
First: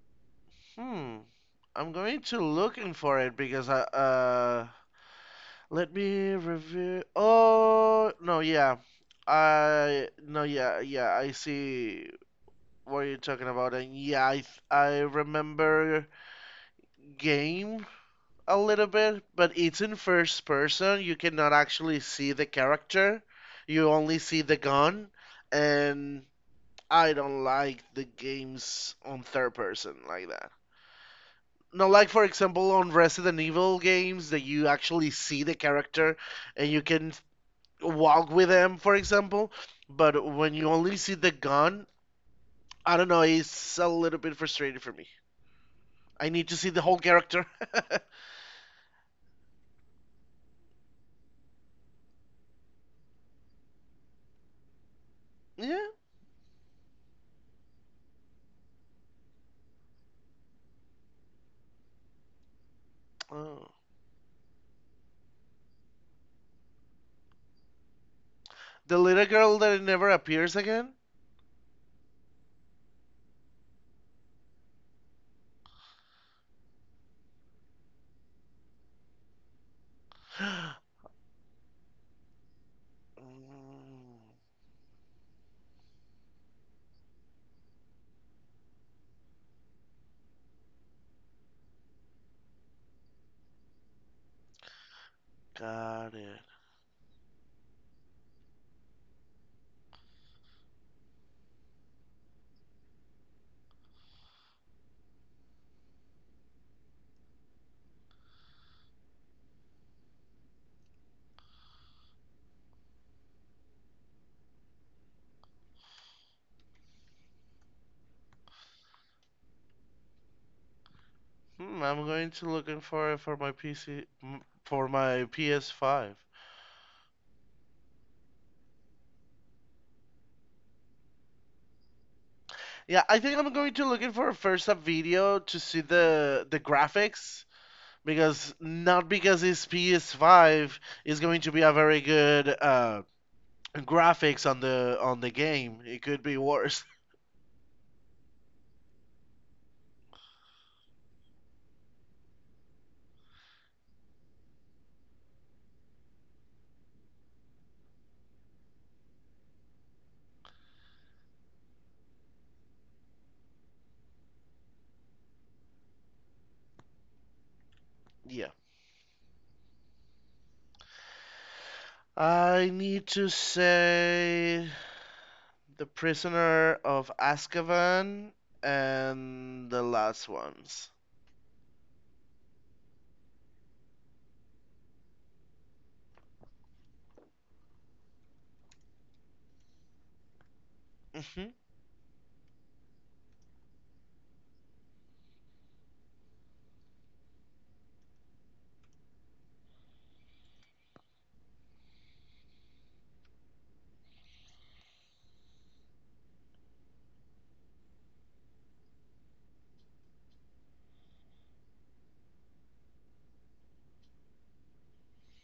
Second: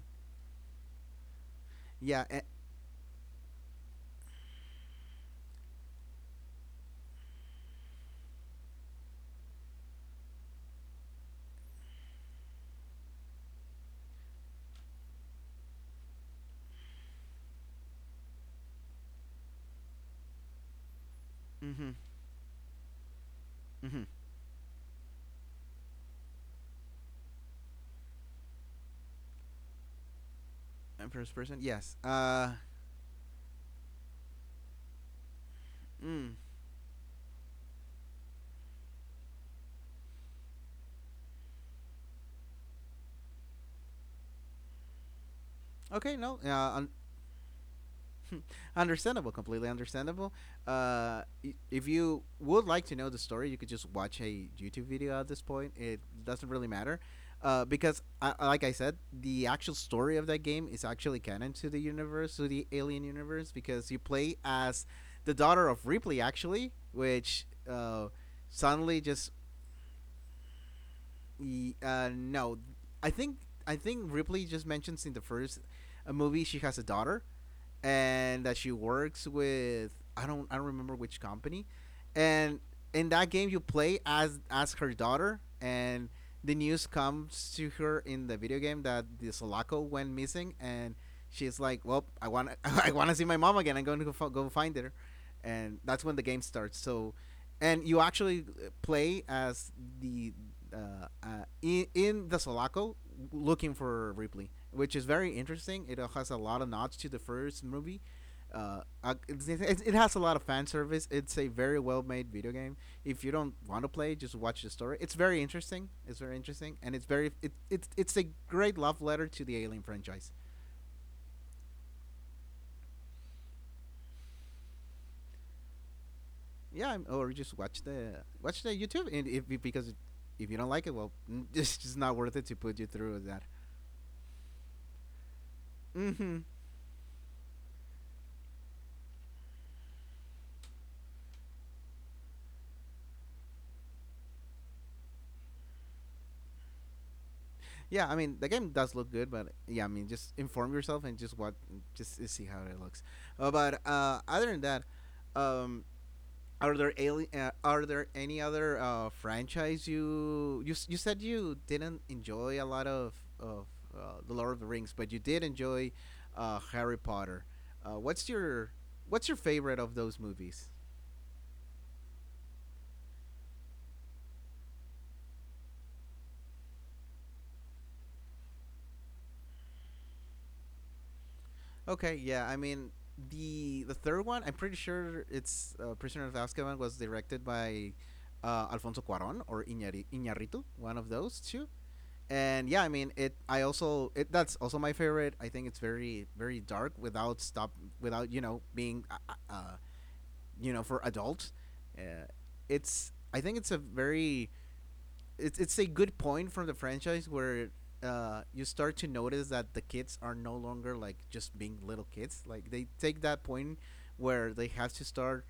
B: Hmm. I'm going
A: Yeah.
B: to
A: Eh,
B: looking for it because I let me review. Oh no, yeah. I no, yeah, yeah. I see what you're talking about, and yeah, I remember game a little bit, but it's in first person. You cannot
A: mhm.
B: actually see the character. You
A: Mhm.
B: only see the gun, and I don't like the games on third person like that.
A: And first person.
B: No,
A: Yes.
B: like for
A: Uh,
B: example, on Resident Evil games that you actually see the character
A: mm.
B: and you can walk with them, for example. But when you only see the gun, I don't know, it's a little bit frustrating for me.
A: Okay,
B: I
A: no.
B: need to see the whole character.
A: Understandable, completely understandable. If you would like to know the story, you could just watch a YouTube video at this point.
B: Yeah.
A: It doesn't really matter, because like I said, the actual story of that game is actually canon to the universe, to the Alien universe,
B: Oh.
A: because you play as the daughter of Ripley, actually, which suddenly
B: The
A: just
B: little girl that never appears again.
A: no, I think I think Ripley just mentions in the first movie she has a daughter, and that she works with I don't remember which company, and in that game you play
B: Mm,
A: as her daughter, and the news comes to her in the video game that the Sulaco went missing, and she's like, well, I want I want to see my mom again. I'm going to go, go find her, and that's
B: got
A: when the
B: it.
A: game starts. So and you actually play as the uh, uh, in the Sulaco looking for Ripley, which is very interesting. It has a lot of nods to the first movie. Uh, uh, it's- it has a lot of fan service. It's a very well made video game. If you don't want to play, just watch the story. It's very interesting. It's very interesting, and it's very it's a great love letter to the Alien franchise.
B: Hmm, I'm going to looking for it for my PC, for my PS5.
A: Yeah, or just watch the YouTube, and if because if you don't like it, well, it's just not worth it to put you
B: Yeah,
A: through
B: I
A: that.
B: think I'm going to looking for a first up video to see
A: Hmm
B: the graphics because not because it's PS5 is going to be a very good graphics on the game. It could be worse.
A: Yeah, I mean the game does look good, but yeah, I mean just inform yourself and just see how it looks. But other than that, um, are there are there any other franchise you said you didn't enjoy a lot of the Lord of the Rings, but you did enjoy Harry Potter. Uh, what's
B: Yeah.
A: your what's your favorite of those movies?
B: I need to say The Prisoner of Azkaban and the last ones.
A: Okay, yeah. I mean, the third one, I'm pretty sure it's Prisoner of Azkaban was directed by Alfonso Cuarón or Iñárritu, one of those two.
B: Hmm.
A: And yeah, I mean, it. I also it. That's also my favorite. I think it's very very dark without stop without you know being you know for adults. Uh, it's I think it's a very it's a good point from the franchise where you start to notice that the kids are no longer like just being little kids. Like they take that point where they have to start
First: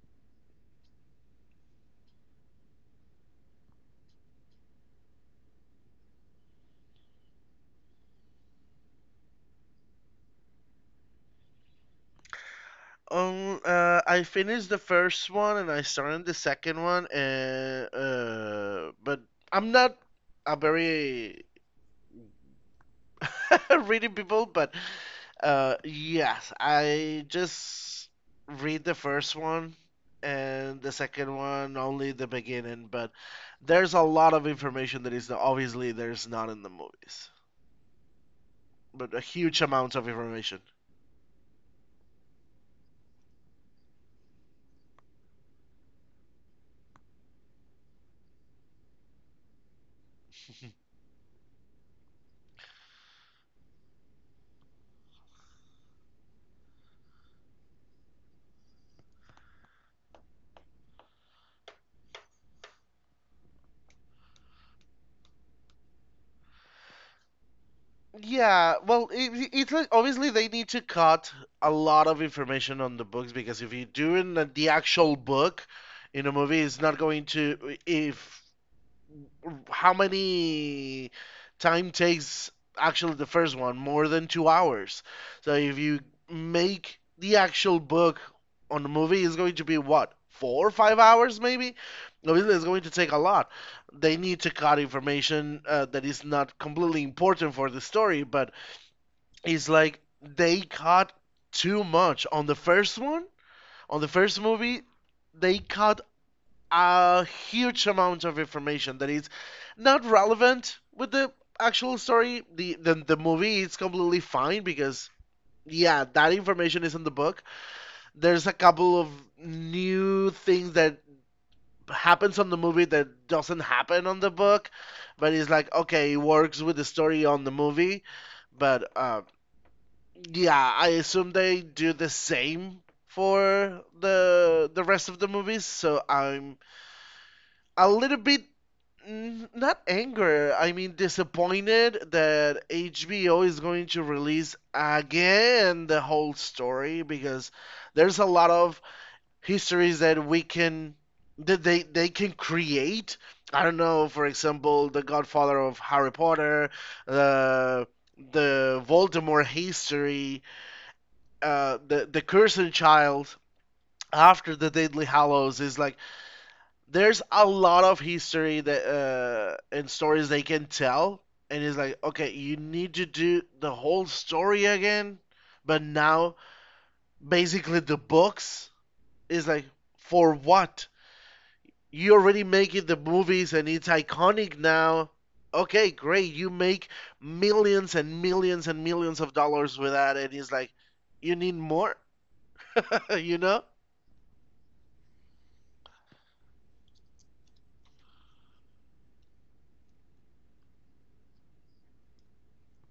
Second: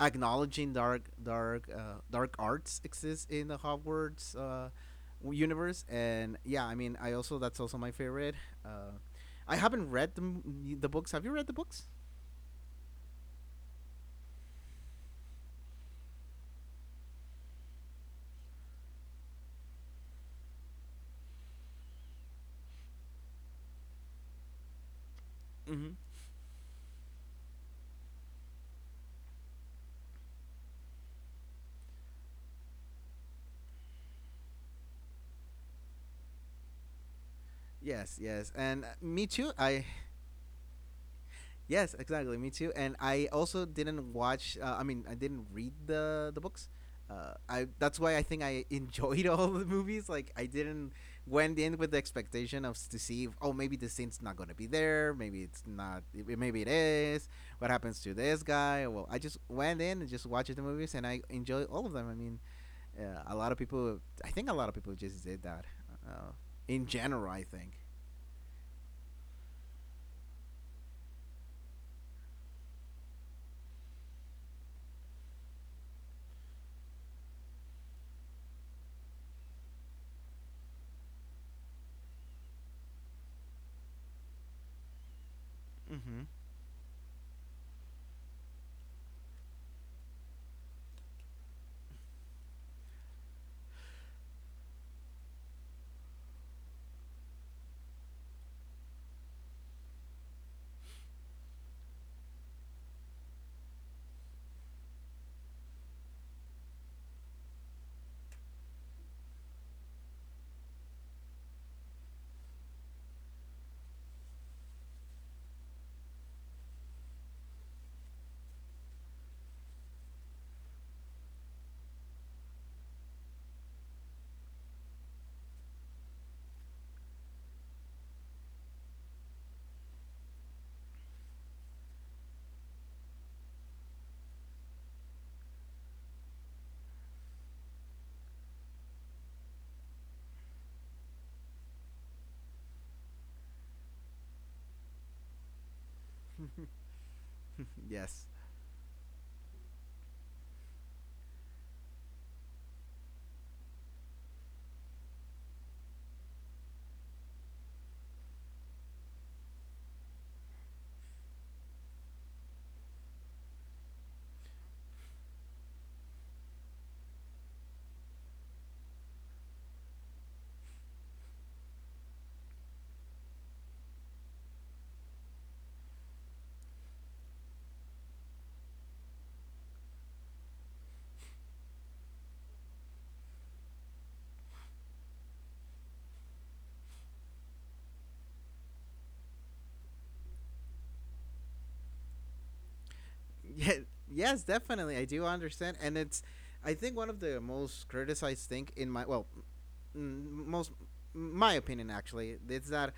A: acknowledging dark arts exist in the Hogwarts universe. And yeah, I mean, I also that's also my favorite. Uh, I haven't read the books. Have you read the books?
B: I finished the first one and I started the second one, and but I'm not a very reading people, but
A: Mm-hmm.
B: yes, I just read the first one and the second one only the beginning, but there's a lot of information that is obviously there's not in the movies,
A: Yes, yes, and
B: but a
A: me too.
B: huge
A: I
B: amount of information.
A: Yes, exactly. Me too. And I also didn't watch. I mean, I didn't read the books. I that's why I think I enjoyed all the movies. Like I didn't went in with the expectation to see. If, oh, maybe the scene's not gonna be there. Maybe it's not. Maybe it is. What happens to this guy? Well, I just went in and just watched the movies, and I enjoyed all of them. I mean, a lot of people. I think a lot of people just did that. Uh, in general, I think.
B: Yeah, well, it's like obviously they need to cut a lot of information on the books because if you're doing the actual book in a movie, it's not going to if how many time takes actually the first one more than 2 hours. So if you
A: Hmm.
B: make the actual book on the movie, it's going to be what 4 or 5 hours maybe. Obviously, it's going to take a lot. They need to cut information that is not completely important for the story, but is like they cut too much on the first one on the first movie they cut a huge amount of information that is not relevant with the actual story the movie is completely fine because yeah that information is in the book. There's a couple of new things that happens on the movie that doesn't happen on the book, but it's like okay it works with the story on the movie, but yeah, I assume they do the same for the rest of the movies, so I'm a little bit mm, not anger, I mean disappointed that HBO is going to release again the whole story because there's a
A: Yes.
B: lot of histories that we can that they can create. I don't know, for example, the Godfather of Harry Potter, the the Voldemort history, the cursed child after the Deadly Hallows is like there's a lot of history that and stories they can tell, and it's like okay, you need to do the whole story again, but now basically the books is like for what you already make it the movies and it's iconic now. Okay, great, you make millions and millions and millions of dollars with that, and it's like you need more, you know?
A: Yeah, yes, definitely. I do understand, and it's I think one of the most criticized thing in my well, m- most my opinion actually is that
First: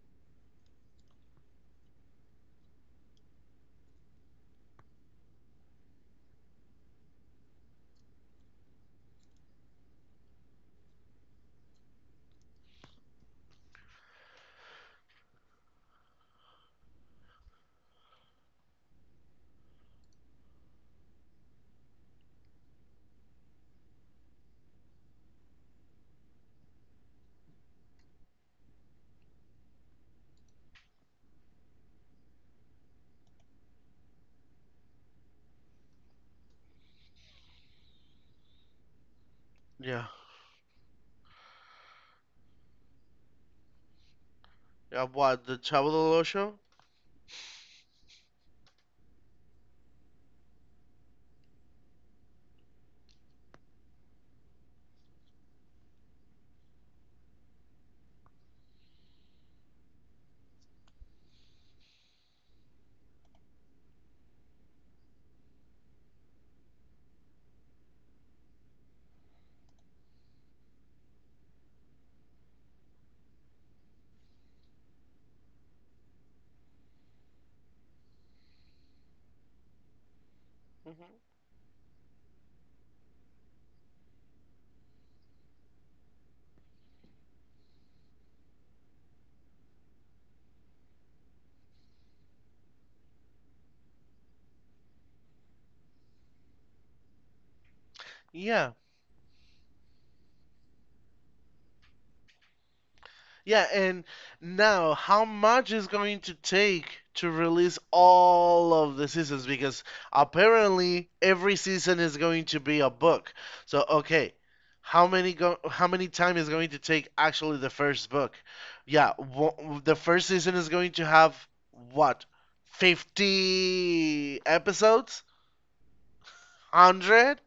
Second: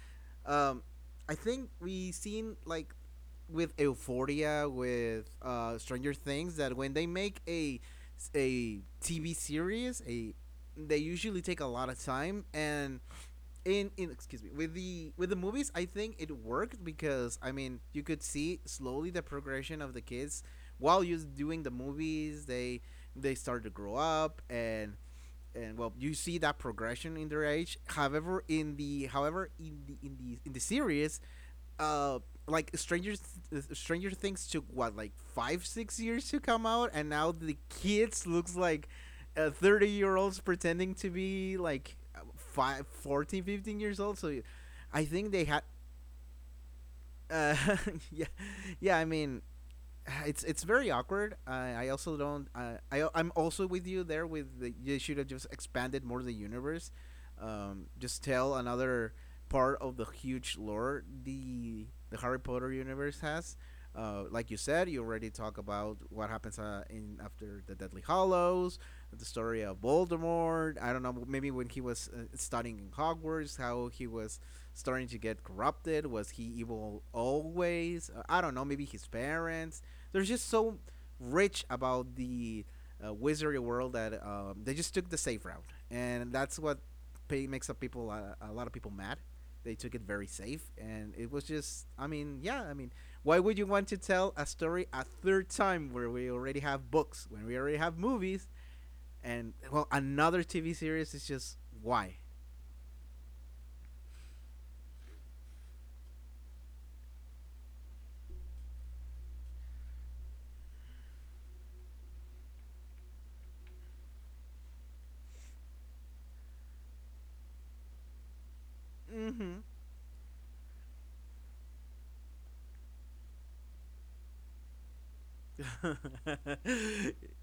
A: um, I think we seen like with Euphoria, with Stranger Things, that when they make a TV series, a they usually take a lot of time and in excuse me with the movies. I think it worked because I mean you could see slowly the progression of the kids while you're doing the movies. They start to grow up, and well, you see that progression in their age. However in the however in the series uh like Stranger Things took what like 5 6 years to come out, and now the kids looks like thirty
B: Yeah.
A: year olds pretending to be like 5 14 15 years old. So I think
B: What, the
A: they had
B: Chavo del Ocho?
A: uh yeah, yeah, I mean it's very awkward. I also don't. I'm also with you there. You should have just expanded more the universe. Just tell another part of the huge lore the Harry Potter universe has. Like you said, you already talk about what happens in after the Deadly Hallows. The story of Voldemort. I don't know, maybe when he was studying in Hogwarts, how he was starting to get corrupted. Was he evil always? I don't know. Maybe his parents. There's just so
B: Hmm.
A: rich about the wizardry world that they just took the safe route, and that's what makes up people a lot of people mad. They took it very safe, and it was just. I mean, yeah. I mean, why would you want to tell a story a third time where we already have books, when we already have movies,
B: Yeah.
A: and well, another TV series is just why.
B: Yeah, and now how much is going to take to release all of the seasons? Because apparently every season is going to be a book. So okay, how many time is going to take actually the first book? Yeah,
A: Mm-hmm.
B: the first season is going to have what? 50 episodes? 100?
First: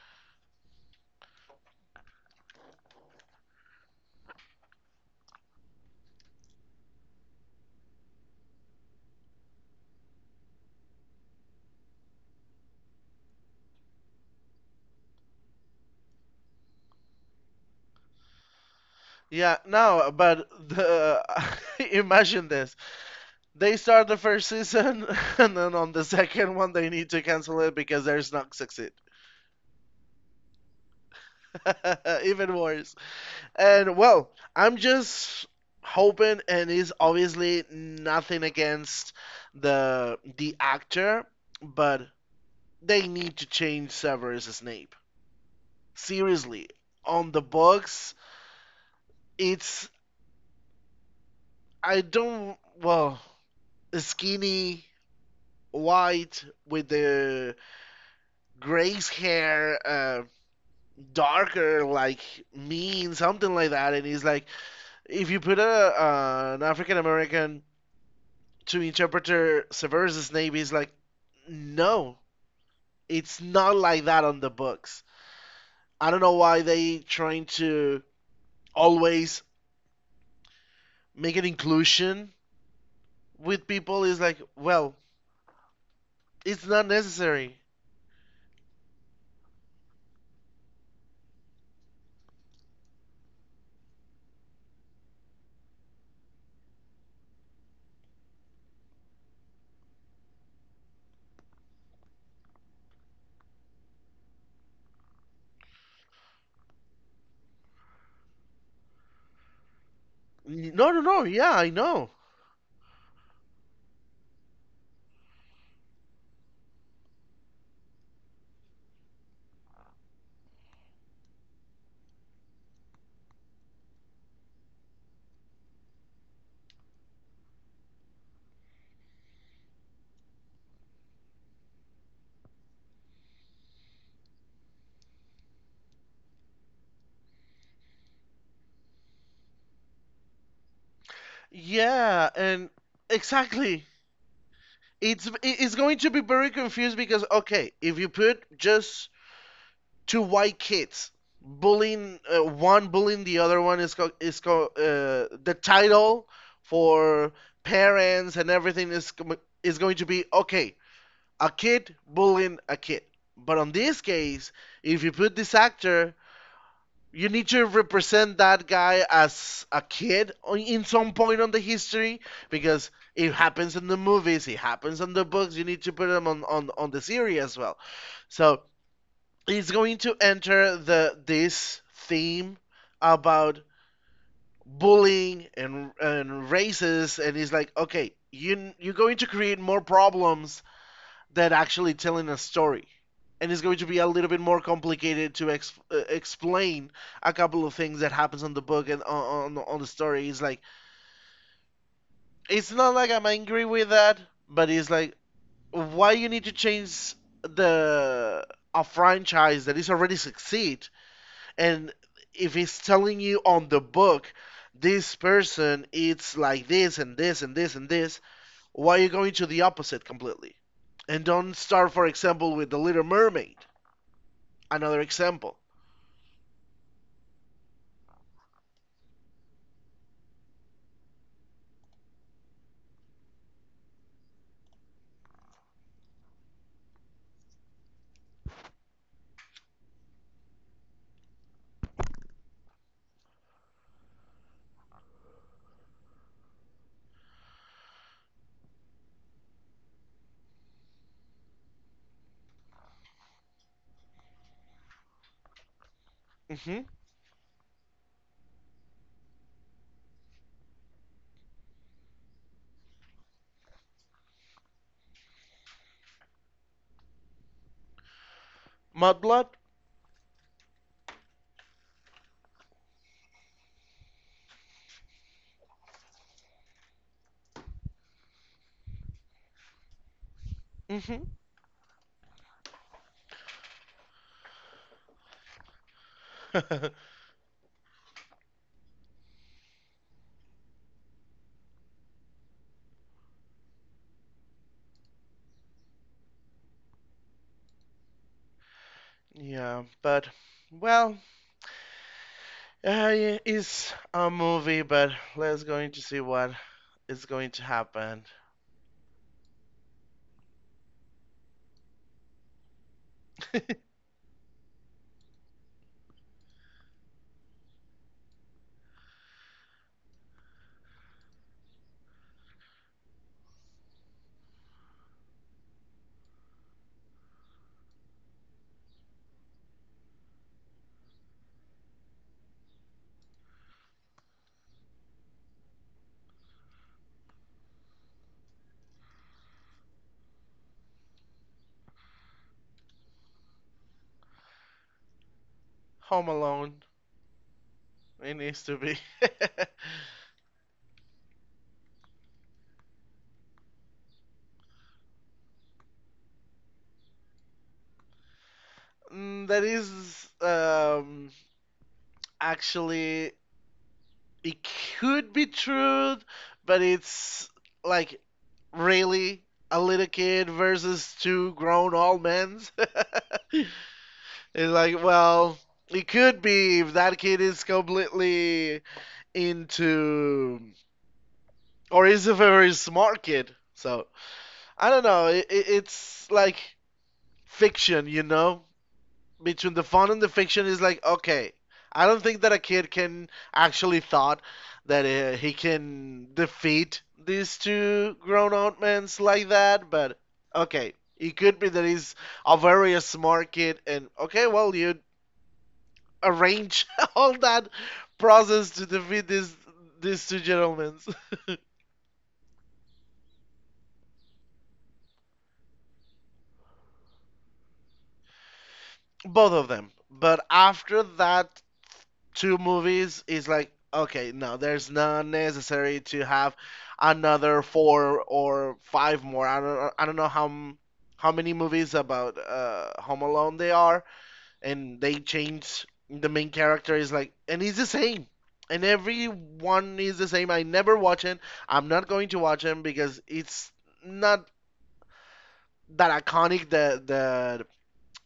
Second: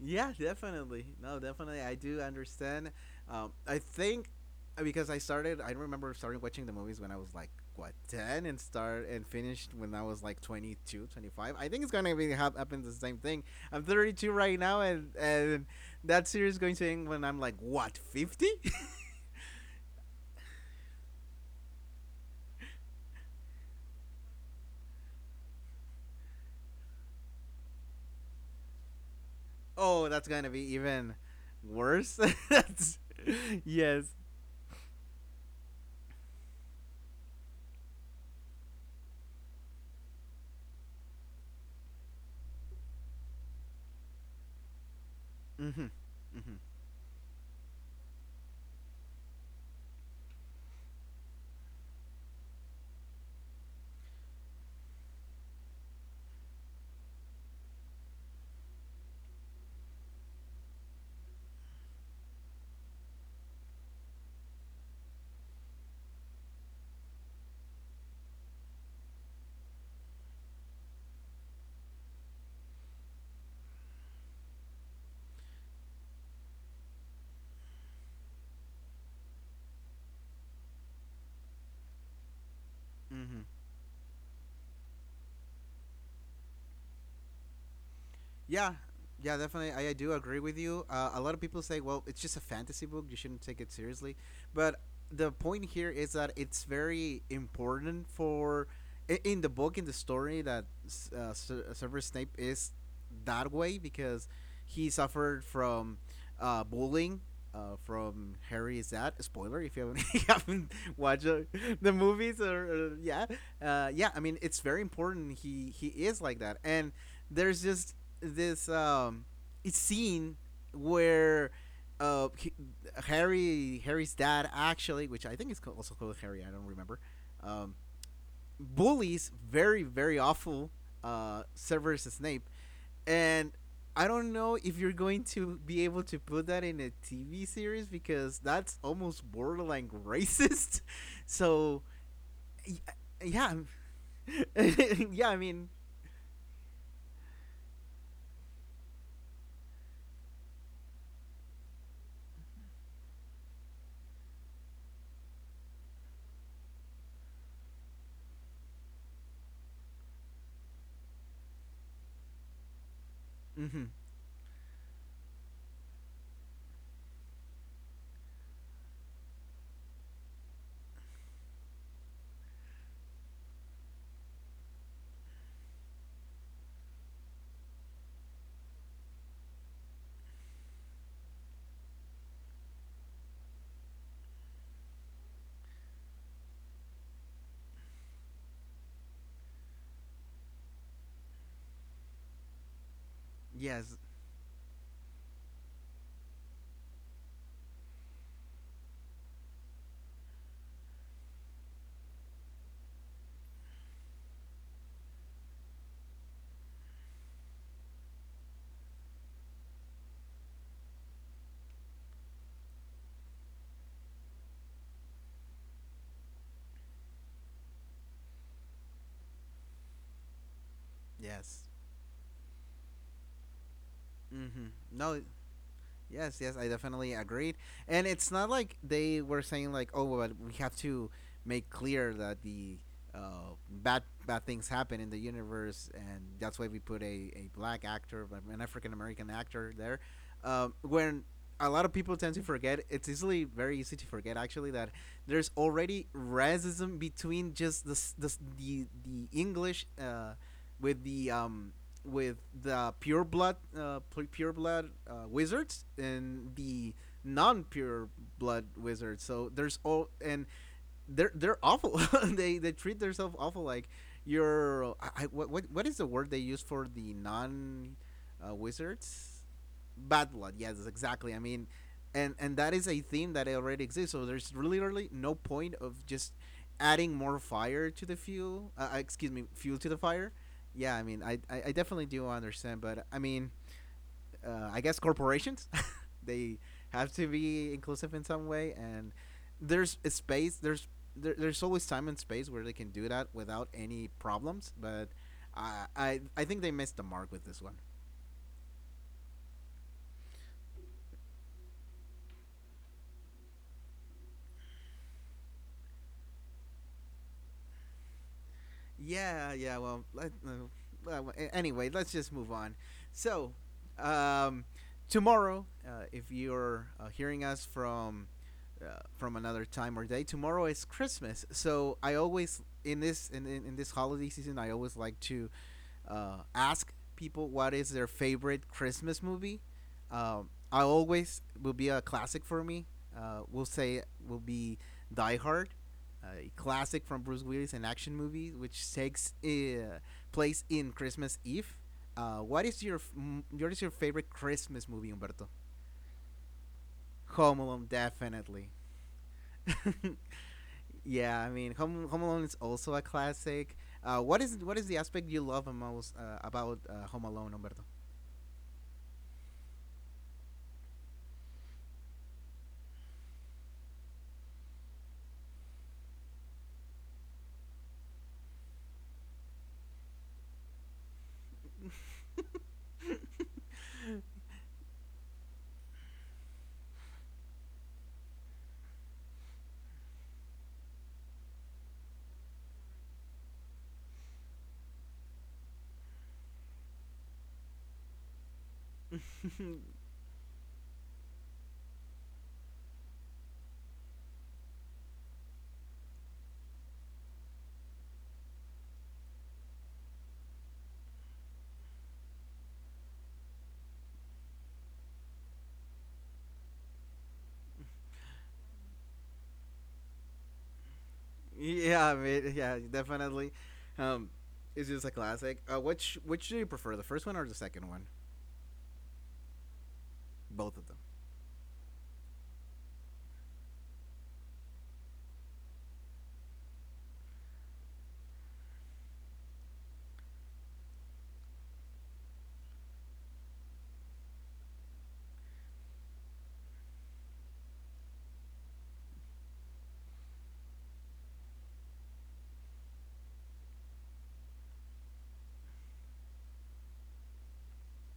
A: Yeah, definitely. No, definitely. I do understand. I think because I remember starting watching the movies when I was like what 10 and start and finished when I was like 22, 25. I think it's going to be happen the same thing. I'm 32 right now, and that series is going to end when I'm like what 50?
B: Yeah, no, but the imagine this. They start the first season, and then on the second one, they need to cancel it because there's not succeed.
A: Oh, that's going to be even worse.
B: Even worse.
A: That's,
B: And
A: yes.
B: well, I'm just hoping, and it's obviously nothing against the actor, but they need to change Severus Snape.
A: Mhm. Mhm.
B: Seriously, on the books, it's I don't well skinny white with the grace hair. Darker, like mean, something like that. And he's like, if you put a an African American to interpreter Severus Snape, he's like, no, it's not like that on the books. I don't know why they trying to always make an inclusion
A: Mhm.
B: with people. Is like, well, it's not necessary.
A: Yeah, yeah, definitely. I do agree with you. A lot of people say, well, it's just a fantasy book. You shouldn't take it seriously. But the point here is that it's very important for I- in the book in the story that Severus Snape is that way because he suffered from Bowling from Harry. Is that spoiler if you haven't, you haven't
B: No, no, no.
A: watched
B: Yeah, I
A: the
B: know.
A: movies or yeah yeah, I mean it's very important he is like that. And there's just this it's scene where uh, he, Harry's dad actually, which I think is also called Harry, I don't remember, um, bullies very very awful Severus Snape, and I don't know if you're going to be able to put that in a TV series because that's almost borderline racist. So
B: Yeah, and
A: yeah,
B: exactly.
A: yeah, I
B: It's
A: mean,
B: going to be very confused because okay, if you put just two white kids bullying one bullying the other one is the title for parents and everything is is going to be okay a kid bullying a kid, but on
A: hmm,
B: this case if you put this actor you need to represent that guy as a kid on- in some point on the history because it happens in the movies it happens in the books you need to put him on on the series as well, so is going to enter the this theme about bullying and races and he's like okay you you're going to create more problems than actually telling a story, and it's going to be
A: yes,
B: a little bit more complicated to explain a couple of things that happens on the book and on the story it's like it's not like I'm angry with that, but it's like why you need to change the a franchise that is already succeed, and if it's telling you on the book this person eats like this and this and this and this, why are you going to the opposite completely and don't
A: yes.
B: start for example with the little mermaid,
A: Hmm,
B: another
A: no.
B: example.
A: Yes, yes, I definitely agreed. And it's not like they were saying like, oh, but we have to make clear that the bad things happen in the universe, and that's why we put a black actor, but an African American actor there. When a lot of people tend to forget, it's easily very easy to forget actually that there's already racism between just the English with the um, with the pure blood wizards and
B: Mm-hmm.
A: the non pure blood wizards. So there's all and they're awful. They treat themselves awful. Like what is the word they use for the non wizards?
B: Mudblood.
A: Bad blood. Yes, exactly. I mean, and that is a theme that already exists. So there's literally no point of just adding more fire to the fuel. Excuse me, fuel to the fire. Yeah, I
B: Mm-hmm.
A: mean, I definitely do understand, but I mean, I guess corporations. They have to be inclusive in some way, and there's a space. There's always time and space where they can do that without any problems. But I think they missed the mark with this one.
B: Yeah, but well, yeah, it's a movie, but let's going to see what is going to happen.
A: Yeah, yeah. Well, anyway, let's just move on. So, um, tomorrow, if you're hearing us from another time or day, tomorrow is Christmas. So I always in this holiday season, I always like to ask people what is their favorite Christmas movie. I always will be a classic for me. We'll say will be Die Hard, a classic from Bruce Willis, an action movie which takes place in Christmas Eve. What is your favorite Christmas movie, Humberto?
B: Home alone.
A: Home Alone,
B: It needs to
A: definitely.
B: be
A: Yeah, I mean, Home Alone is also a classic. What is the aspect you love the most about Home Alone, Humberto?
B: that is actually it could be true, but it's like really a little kid versus two grown old men. It's like, well, it could be if that kid is completely into or is a very smart kid. So I don't know. It's like fiction, you know. Between the fun and the fiction is like, okay, I don't think that a kid can actually thought that he can defeat these two grown-out men like that, but okay, it could be that he's a very smart kid, and okay, well, you arrange all that process to defeat these two gentlemen.
A: Yeah, I mean, yeah, definitely. Um, it's just a classic. Which do you prefer, the first one or the second one?
B: Both of them, but
A: Both of
B: after
A: them.
B: that two movies is like, okay, no, there's not necessary to have another four or five more. I don't know how how many movies about Home Alone they are, and they change the main character is like, and he's the same, and every one is the same. I never watch it. I'm not going to watch him because it's not that iconic,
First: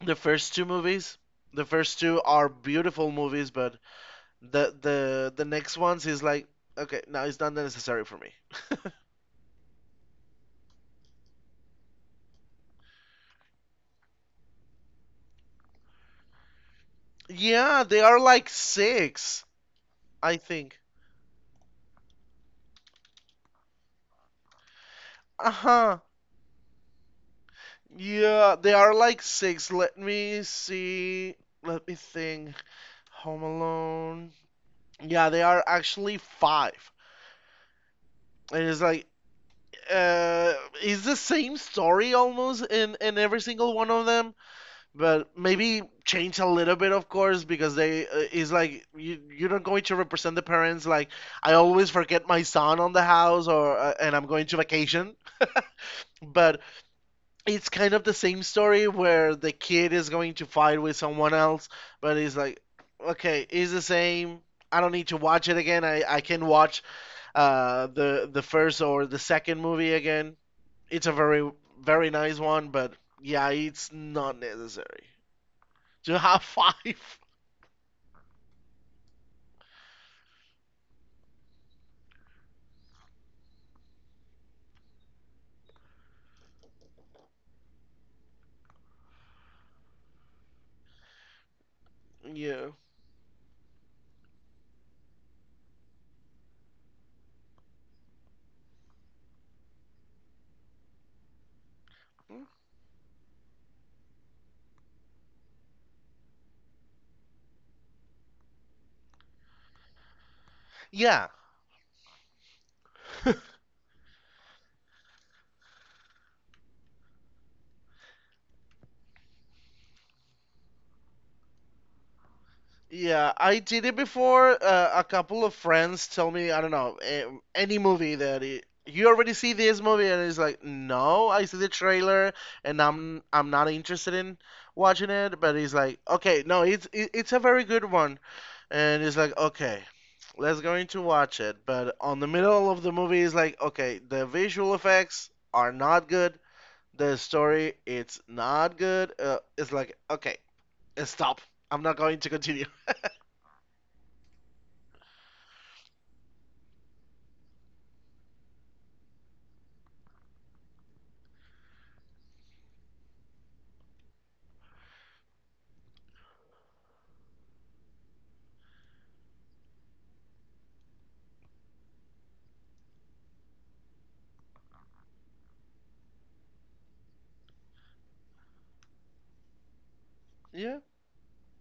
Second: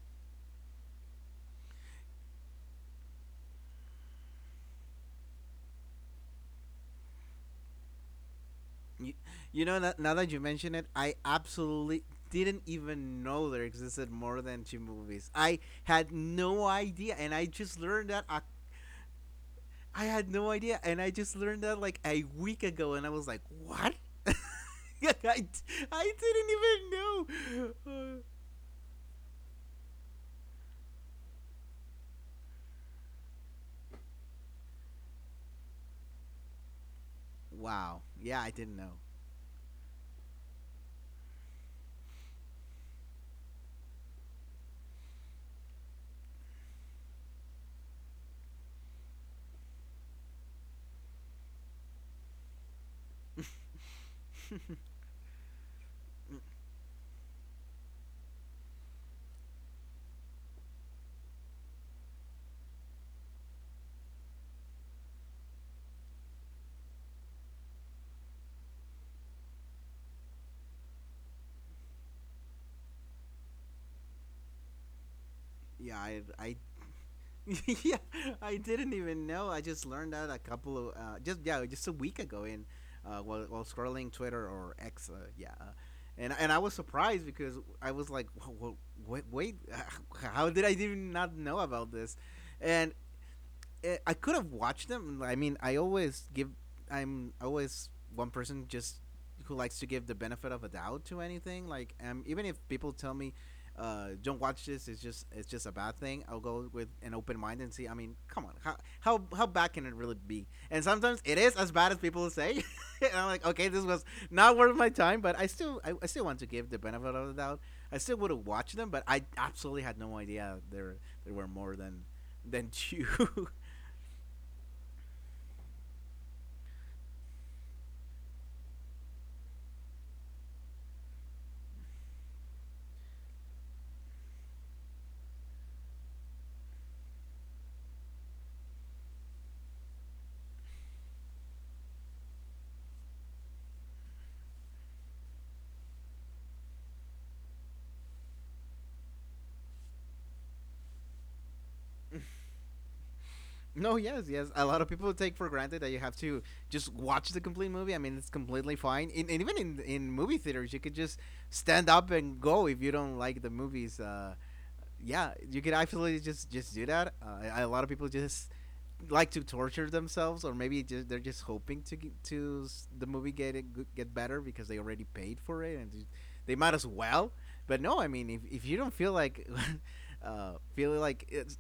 B: the first two movies. The first two are beautiful movies, but the next ones is like, okay, now it's not necessary for me.
A: You, you know, now, that you mention it, I absolutely didn't even know there existed more than two movies. I had no idea, and I just
B: Yeah, they
A: learned
B: are
A: that. I,
B: like six,
A: I had
B: I
A: no
B: think.
A: idea, and I just learned that like a week ago, and I was like, what? I,
B: Uh-huh.
A: I didn't even know.
B: Yeah, they are like six. Let me see. Let me think. Home Alone. Yeah, they are actually five.
A: Wow. Yeah, I
B: And
A: didn't
B: it's
A: know.
B: like uh it's the same story almost in every single one of them. But maybe change a little bit, of course, because they is like you you're not going to represent the parents like, I always forget my son on the house, or and I'm going to vacation. But it's kind of the same story where the kid is going to fight with someone else, but it's like, okay, it's the same. I don't need to watch it again. I can watch the first or the second movie again. It's a very, very nice one, but yeah, it's not necessary
A: Yeah,
B: to have
A: I
B: five.
A: yeah, I didn't even know. I just learned that a couple of just yeah, just a week ago in while scrolling Twitter or X. Yeah, and I was surprised because I was like, wait, wait, wait, how did I even not know about this?
B: Yeah.
A: And I could have watched them. I mean, I always give. I'm always one person just who likes to give the benefit of a doubt to anything. Like, even if people tell me, "Don't watch this," it's just a bad thing. I'll go with an open mind and see. I mean, come on, how bad can it really be? And sometimes
B: Yeah.
A: it is as bad as people say. And I'm like, okay, this was not worth my time, but I still want to give the benefit of the doubt. I still would have watched them, but I absolutely had no idea there were more than two.
B: Yeah, I did it before. A couple of friends told me, I don't know, any movie that it, you already see this movie, and it's like, no, I see the trailer, and I'm not interested in watching it. But it's like, okay, no, it's a very good one, and it's like, okay, let's going to watch it. But on the middle of the movie, it's like, okay, the visual effects are not good. The story, it's not good. It's like, okay, stop. I'm not going to continue.
A: No, yes, yes. A lot of people take for granted that you have to just watch the complete movie. I mean, it's completely fine. And even in movie theaters, you could just stand up and go if you don't like the movies. Yeah, you could actually just do that. A lot of people just like to torture themselves, or maybe just, they're just hoping to get, to s- the movie get better because they already paid for it and they might as well. But no, I mean, if you don't feel like
B: Yeah,
A: feel like it's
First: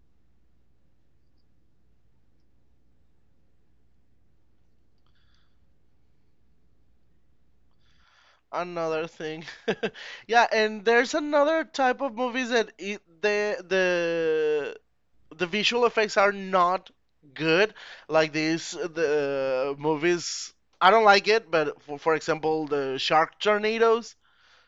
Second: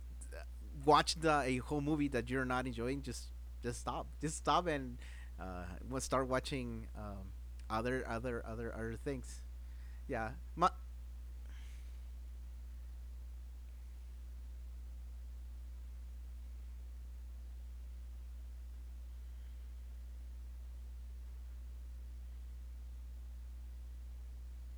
A: watch the a whole movie that you're not enjoying, just stop, and we'll start watching other
B: another
A: things.
B: thing.
A: Yeah,
B: Yeah,
A: Ma-
B: and there's another type of movies that it, the visual effects are not good. Like these the movies. I don't like it, but for example, the Shark Tornadoes.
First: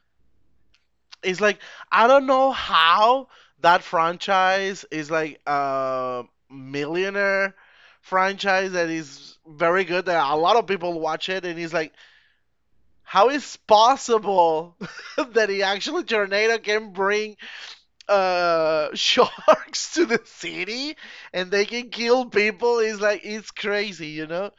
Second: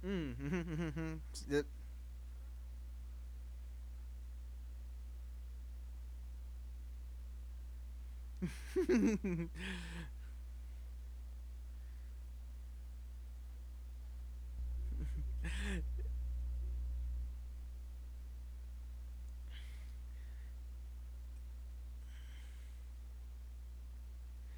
A: mm,
B: It's like, I don't know how that franchise is like a millionaire franchise that is very good, that a lot of people watch it, and it's like, how is possible that he actually tornado can bring sharks to the city and they can kill people? It's like it's crazy, you know?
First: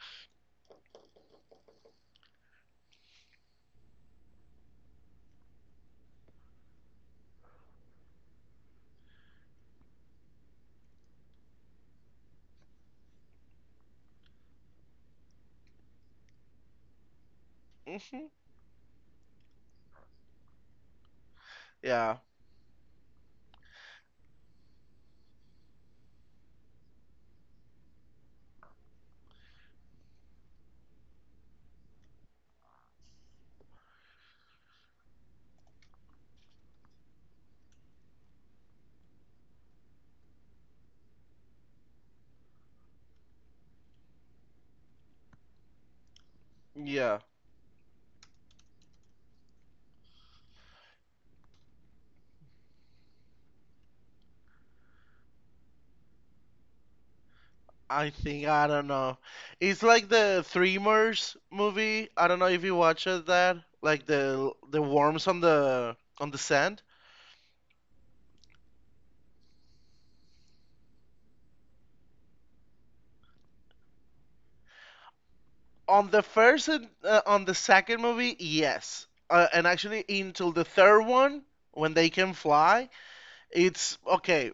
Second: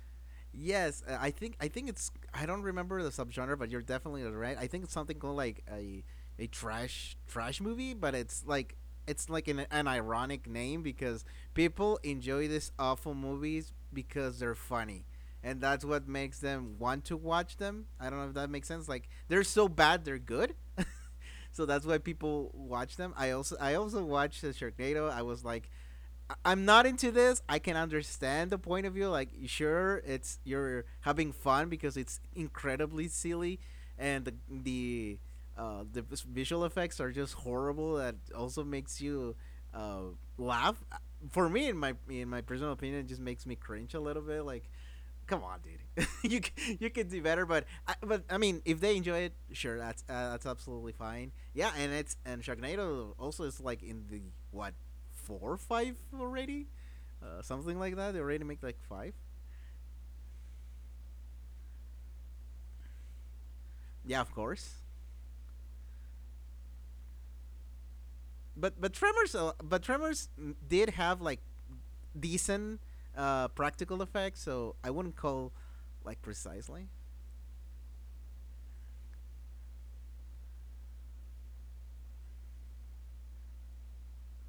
A: Yes, I think it's I don't remember the subgenre, but you're definitely right. I think it's something called like a trash movie, but it's like an ironic name because people enjoy these awful movies because they're funny, and that's what makes them want to watch them. I don't know
B: Hmm.
A: if that makes sense. Like they're so bad, they're good. So that's why
B: Yeah,
A: people watch them. I also watched the Sharknado. I was like, I'm not into this. I can understand the point of view. Like, sure, it's you're having fun because it's incredibly silly, and the visual effects are just horrible. That also makes you uh, laugh. For me, in my personal opinion, it just makes me cringe a little bit. Like, come on, dude. You could do
B: yeah.
A: better, but I mean, if they enjoy it, sure, that's absolutely fine. Yeah, and it's and Sharknado also is like in the what four or five already, something like
B: I
A: that. They
B: think
A: already
B: I
A: make like
B: don't know.
A: five.
B: It's like the Tremors movie. I don't know if you watched that. Like
A: Yeah, of
B: the
A: course.
B: worms on the sand.
A: But Tremors did have like decent practical effects, so I wouldn't call
B: On the
A: like
B: first and
A: precisely.
B: on the second movie, yes. And actually, until the third one, when they can fly, it's okay.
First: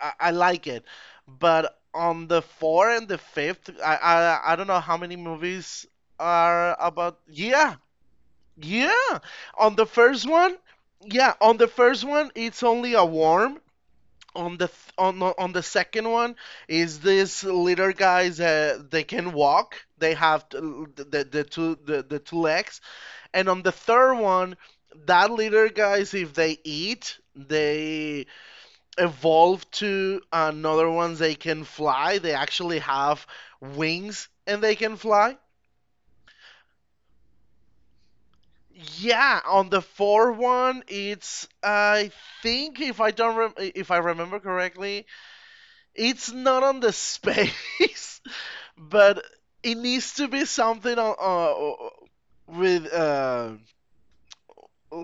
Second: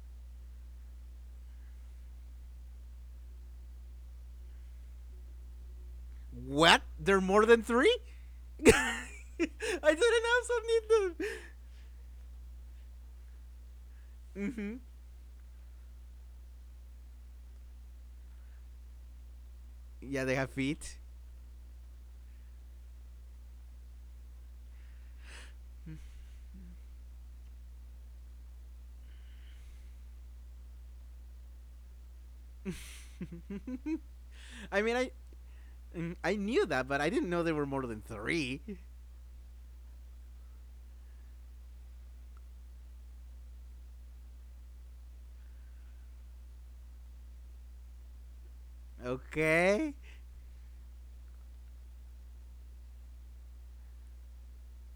B: I like it, but on the four and the fifth, I don't know how many movies are
A: What? There
B: about.
A: are more than
B: Yeah,
A: three? I
B: yeah. On
A: didn't
B: the first
A: also
B: one,
A: need them.
B: yeah. On the first one, it's only a worm. On the
A: Mm-hmm.
B: on the second one, is this little guys they can walk. They
A: Yeah, they
B: have
A: have feet.
B: the two legs, and on the third one, that little guys, if they eat, they evolve to another ones, they can fly. They actually have wings and they
A: I
B: can
A: mean,
B: fly.
A: I knew that, but I didn't know there were more than three.
B: Yeah, on the four one, it's, I think, if I don't if I remember correctly, it's not on the space, but it
A: Okay.
B: needs to be something on with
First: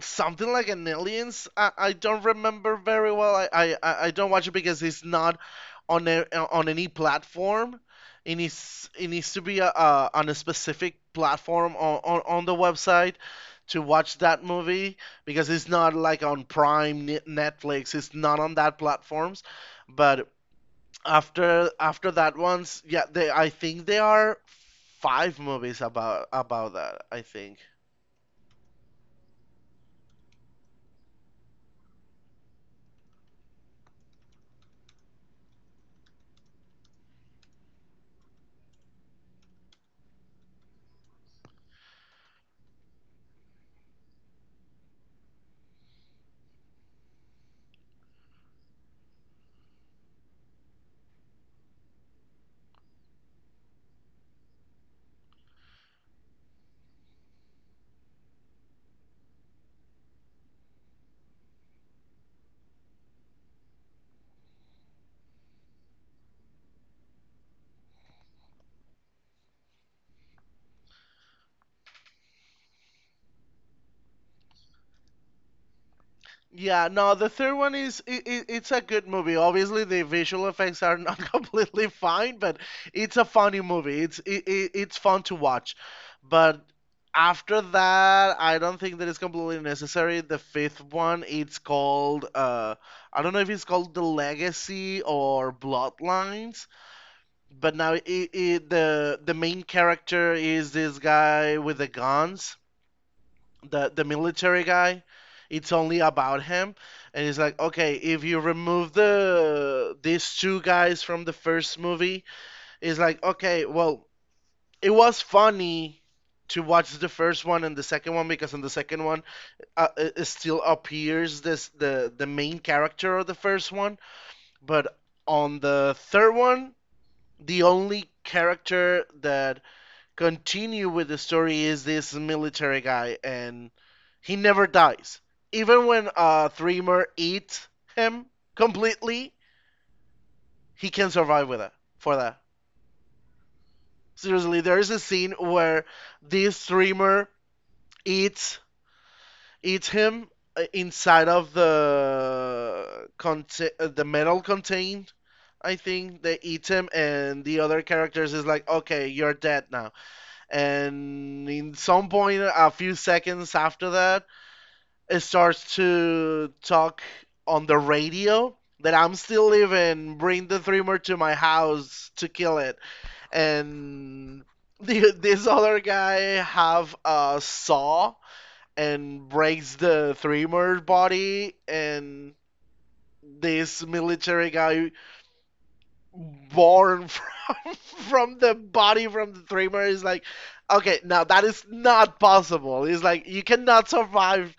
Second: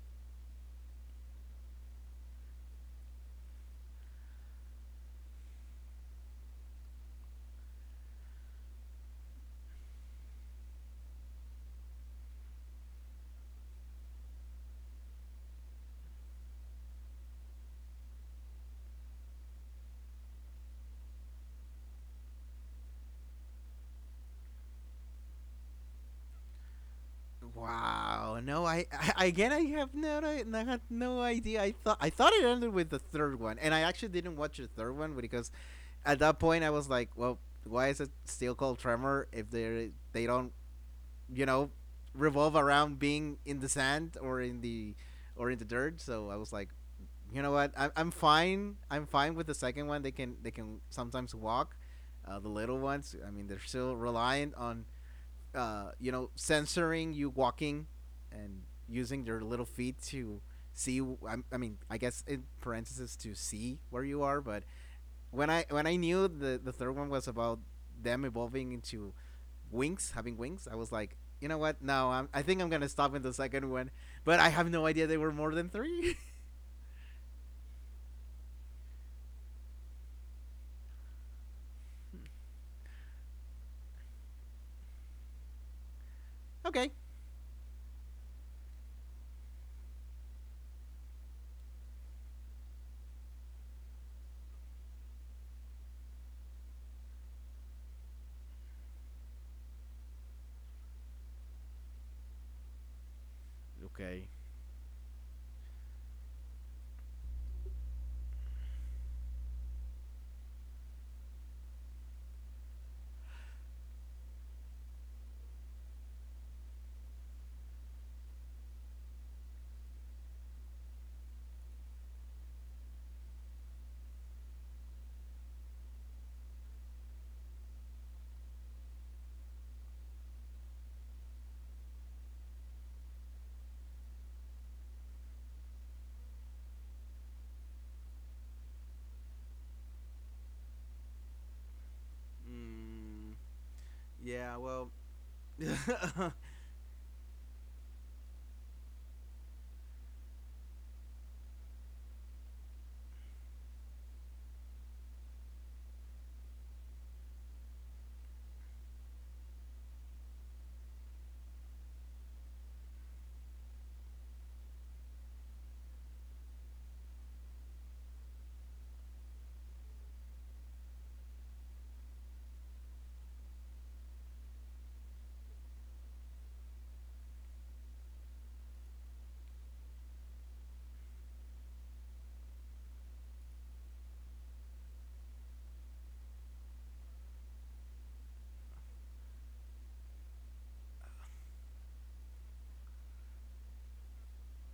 B: something like an aliens. I don't remember very well. I don't watch it because it's not on a, on any platform. It needs, it needs to be on a specific platform, on the website to watch that movie, because it's not like on Prime, Netflix, it's not on that platforms. But after, after that one's, yeah, they, I think there are five movies about that, I think.
A: Wow. No, I again, I had no idea. I thought it ended with the third one, and I actually didn't watch the third one because at that point I was like, well, why is it still called Tremor if they don't, you know, revolve around being in the sand or in the dirt. So I was like, you know what, I'm fine. I'm fine with the second one. They can sometimes walk. The little ones, I mean, they're still reliant on you know, censoring you walking and using their little feet to see. I mean, I guess in parentheses to see where you are, but when I knew the third one was about them evolving into wings, having wings, I was like, you know what? No, I'm, I think I'm gonna stop in the second one. But I have no idea they were more than three.
B: Yeah, no, the third one is, I it's a good movie. Obviously, the visual effects are not completely fine, but it's a funny movie. It's, I it's fun to watch. But
A: Okay.
B: after that, I don't think that it's completely necessary. The fifth one, it's called, I don't know if it's called The Legacy or Bloodlines, but now, I the main character is this guy with the guns, the
A: Okay.
B: military guy. It's only about him, and it's like, okay, if you remove the these two guys from the first movie, it's like, okay, well, it was funny to watch the first one and the second one, because in the second one, it it still appears this, the main character of the first one. But on the third one, the only character that continue with the story is this military guy, and he never dies. Even when Threemer eats him completely, he can survive with that. For that,
A: Mm, yeah,
B: seriously, there
A: well,
B: is a scene where this Threemer eats eats him inside of the the metal contained. I think they eat him, and the other characters is like, okay, you're dead now. And in some point, a few seconds after that, starts to talk on the radio that I'm still living, bring the Dreamer to my house to kill it. And the, this other guy have a saw and breaks the Dreamer body, and this military guy born from from the body from the dreamer, is like, okay, now that is not possible, it's like, you cannot survive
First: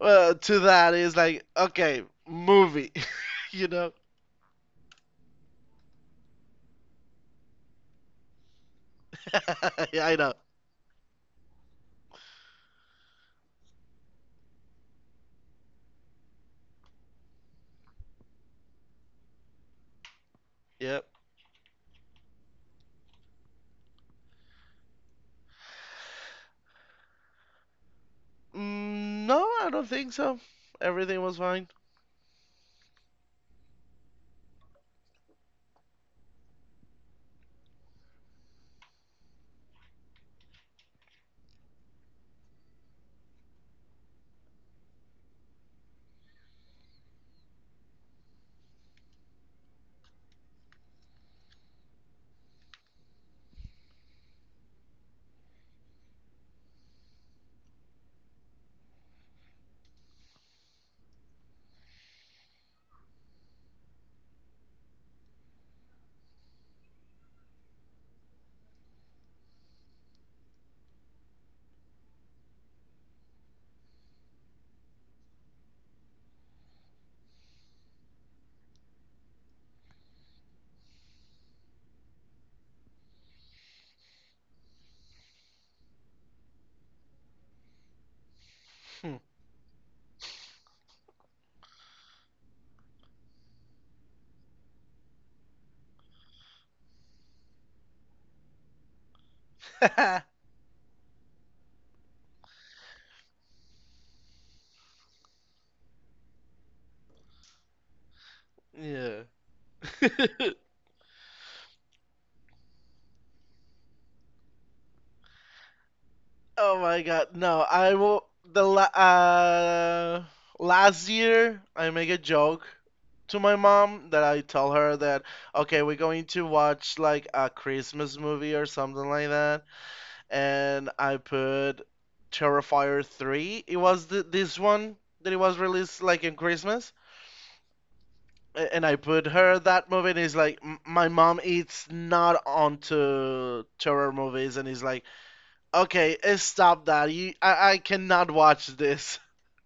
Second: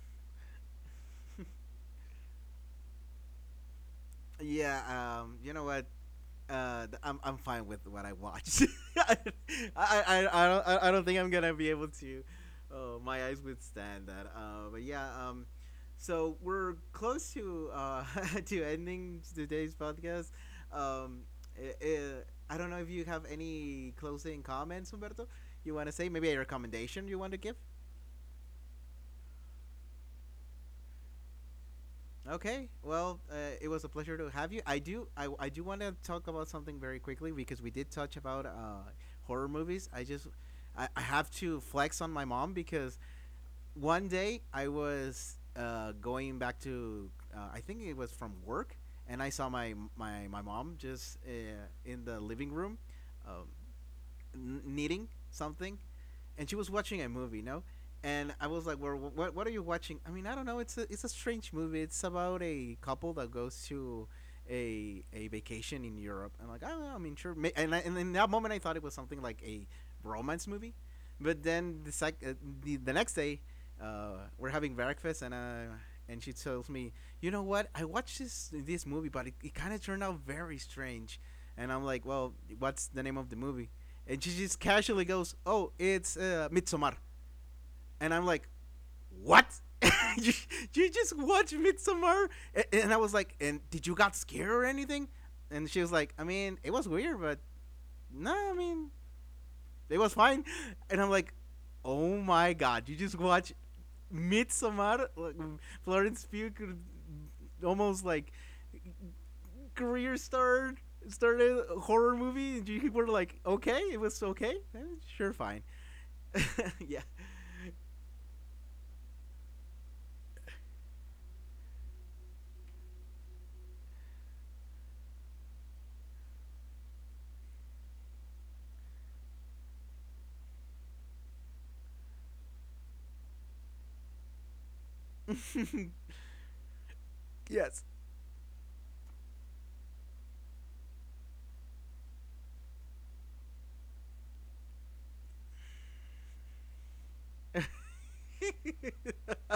B: to that. Is like, okay, movie, you know?
A: yeah. You know what? I'm fine with what I watched. I,
B: Yeah, I
A: I
B: know.
A: I don't I- I don't think I'm gonna be able to. Oh, my eyes withstand that. But yeah, so we're close to to ending today's podcast.
B: Yep.
A: Um, i- i- I don't know if you have any closing comments, Humberto. You want to say maybe a recommendation you want to give?
B: Mm, no, I don't think so. Everything was fine.
A: Okay, well, it was a pleasure to have you. I do want to talk about something very quickly because we did touch about horror movies. I have to flex on my mom because one day I was going back to, I think it was from work, and I saw my mom just in the living room, um, knitting something, and she was watching a movie, no? And I was like, "Well, what are you watching?" I mean, I don't know. It's a strange movie. It's about a couple that goes to a vacation in Europe. I'm like, I don't know. I mean, sure. And in that moment, I thought it was something like a romance movie. But then the next day, we're having breakfast, and she tells me, "You know what? I watched this movie, but it kind of turned out very strange." And I'm like, "Well, what's the name of the movie?" And she just casually goes, "Oh, it's Midsommar," and I'm like,
B: Hmm.
A: "What? you, you just watch Midsommar?" And I was like, "And did you got scared or anything?" And she was like, "I mean, it was weird, but no, I mean, it was fine." And I'm like, "Oh my god, you just watch Midsommar? Like, Florence Pugh could almost like
B: Yeah.
A: career start started a horror movie and you were like, okay, it was okay. Eh, sure, fine."
B: Oh my
A: Yeah.
B: god, no. I will. The last year, I make a joke to my mom that I tell her that, okay, we're going to watch like a Christmas movie or something like that, and I put Terrifier 3. It was this one that it was released like in Christmas.
A: Yes.
B: And I put her that movie, and it's like, my mom is not onto terror movies, and he's like, "Okay, eh, stop that! You, I cannot watch this."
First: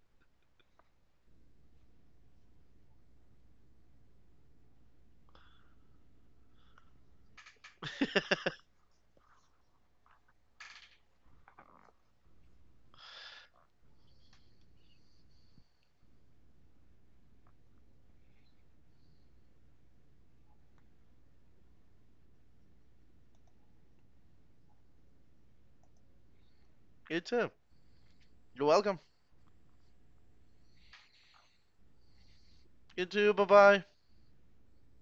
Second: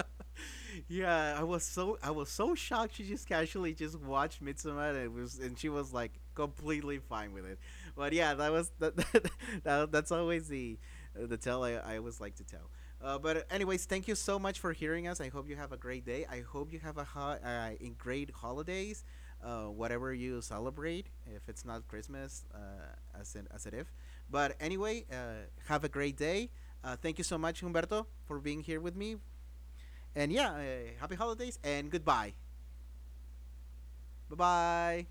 A: Yeah, I was so shocked. She just casually just watched Midsommar, and it was and she was like completely fine with it. But yeah, that was that, that, that's always the tell I always like to tell. But anyways, thank you so much for hearing us. I hope you have a great day. I hope you have a ho- in great holidays, whatever you celebrate. If it's not Christmas, as it if. But anyway, have a great day. Thank you
B: You
A: so
B: too.
A: much, Humberto, for being
B: You're
A: here with
B: welcome.
A: me. And yeah, happy holidays and goodbye.
B: You too. Bye bye.
A: Bye bye.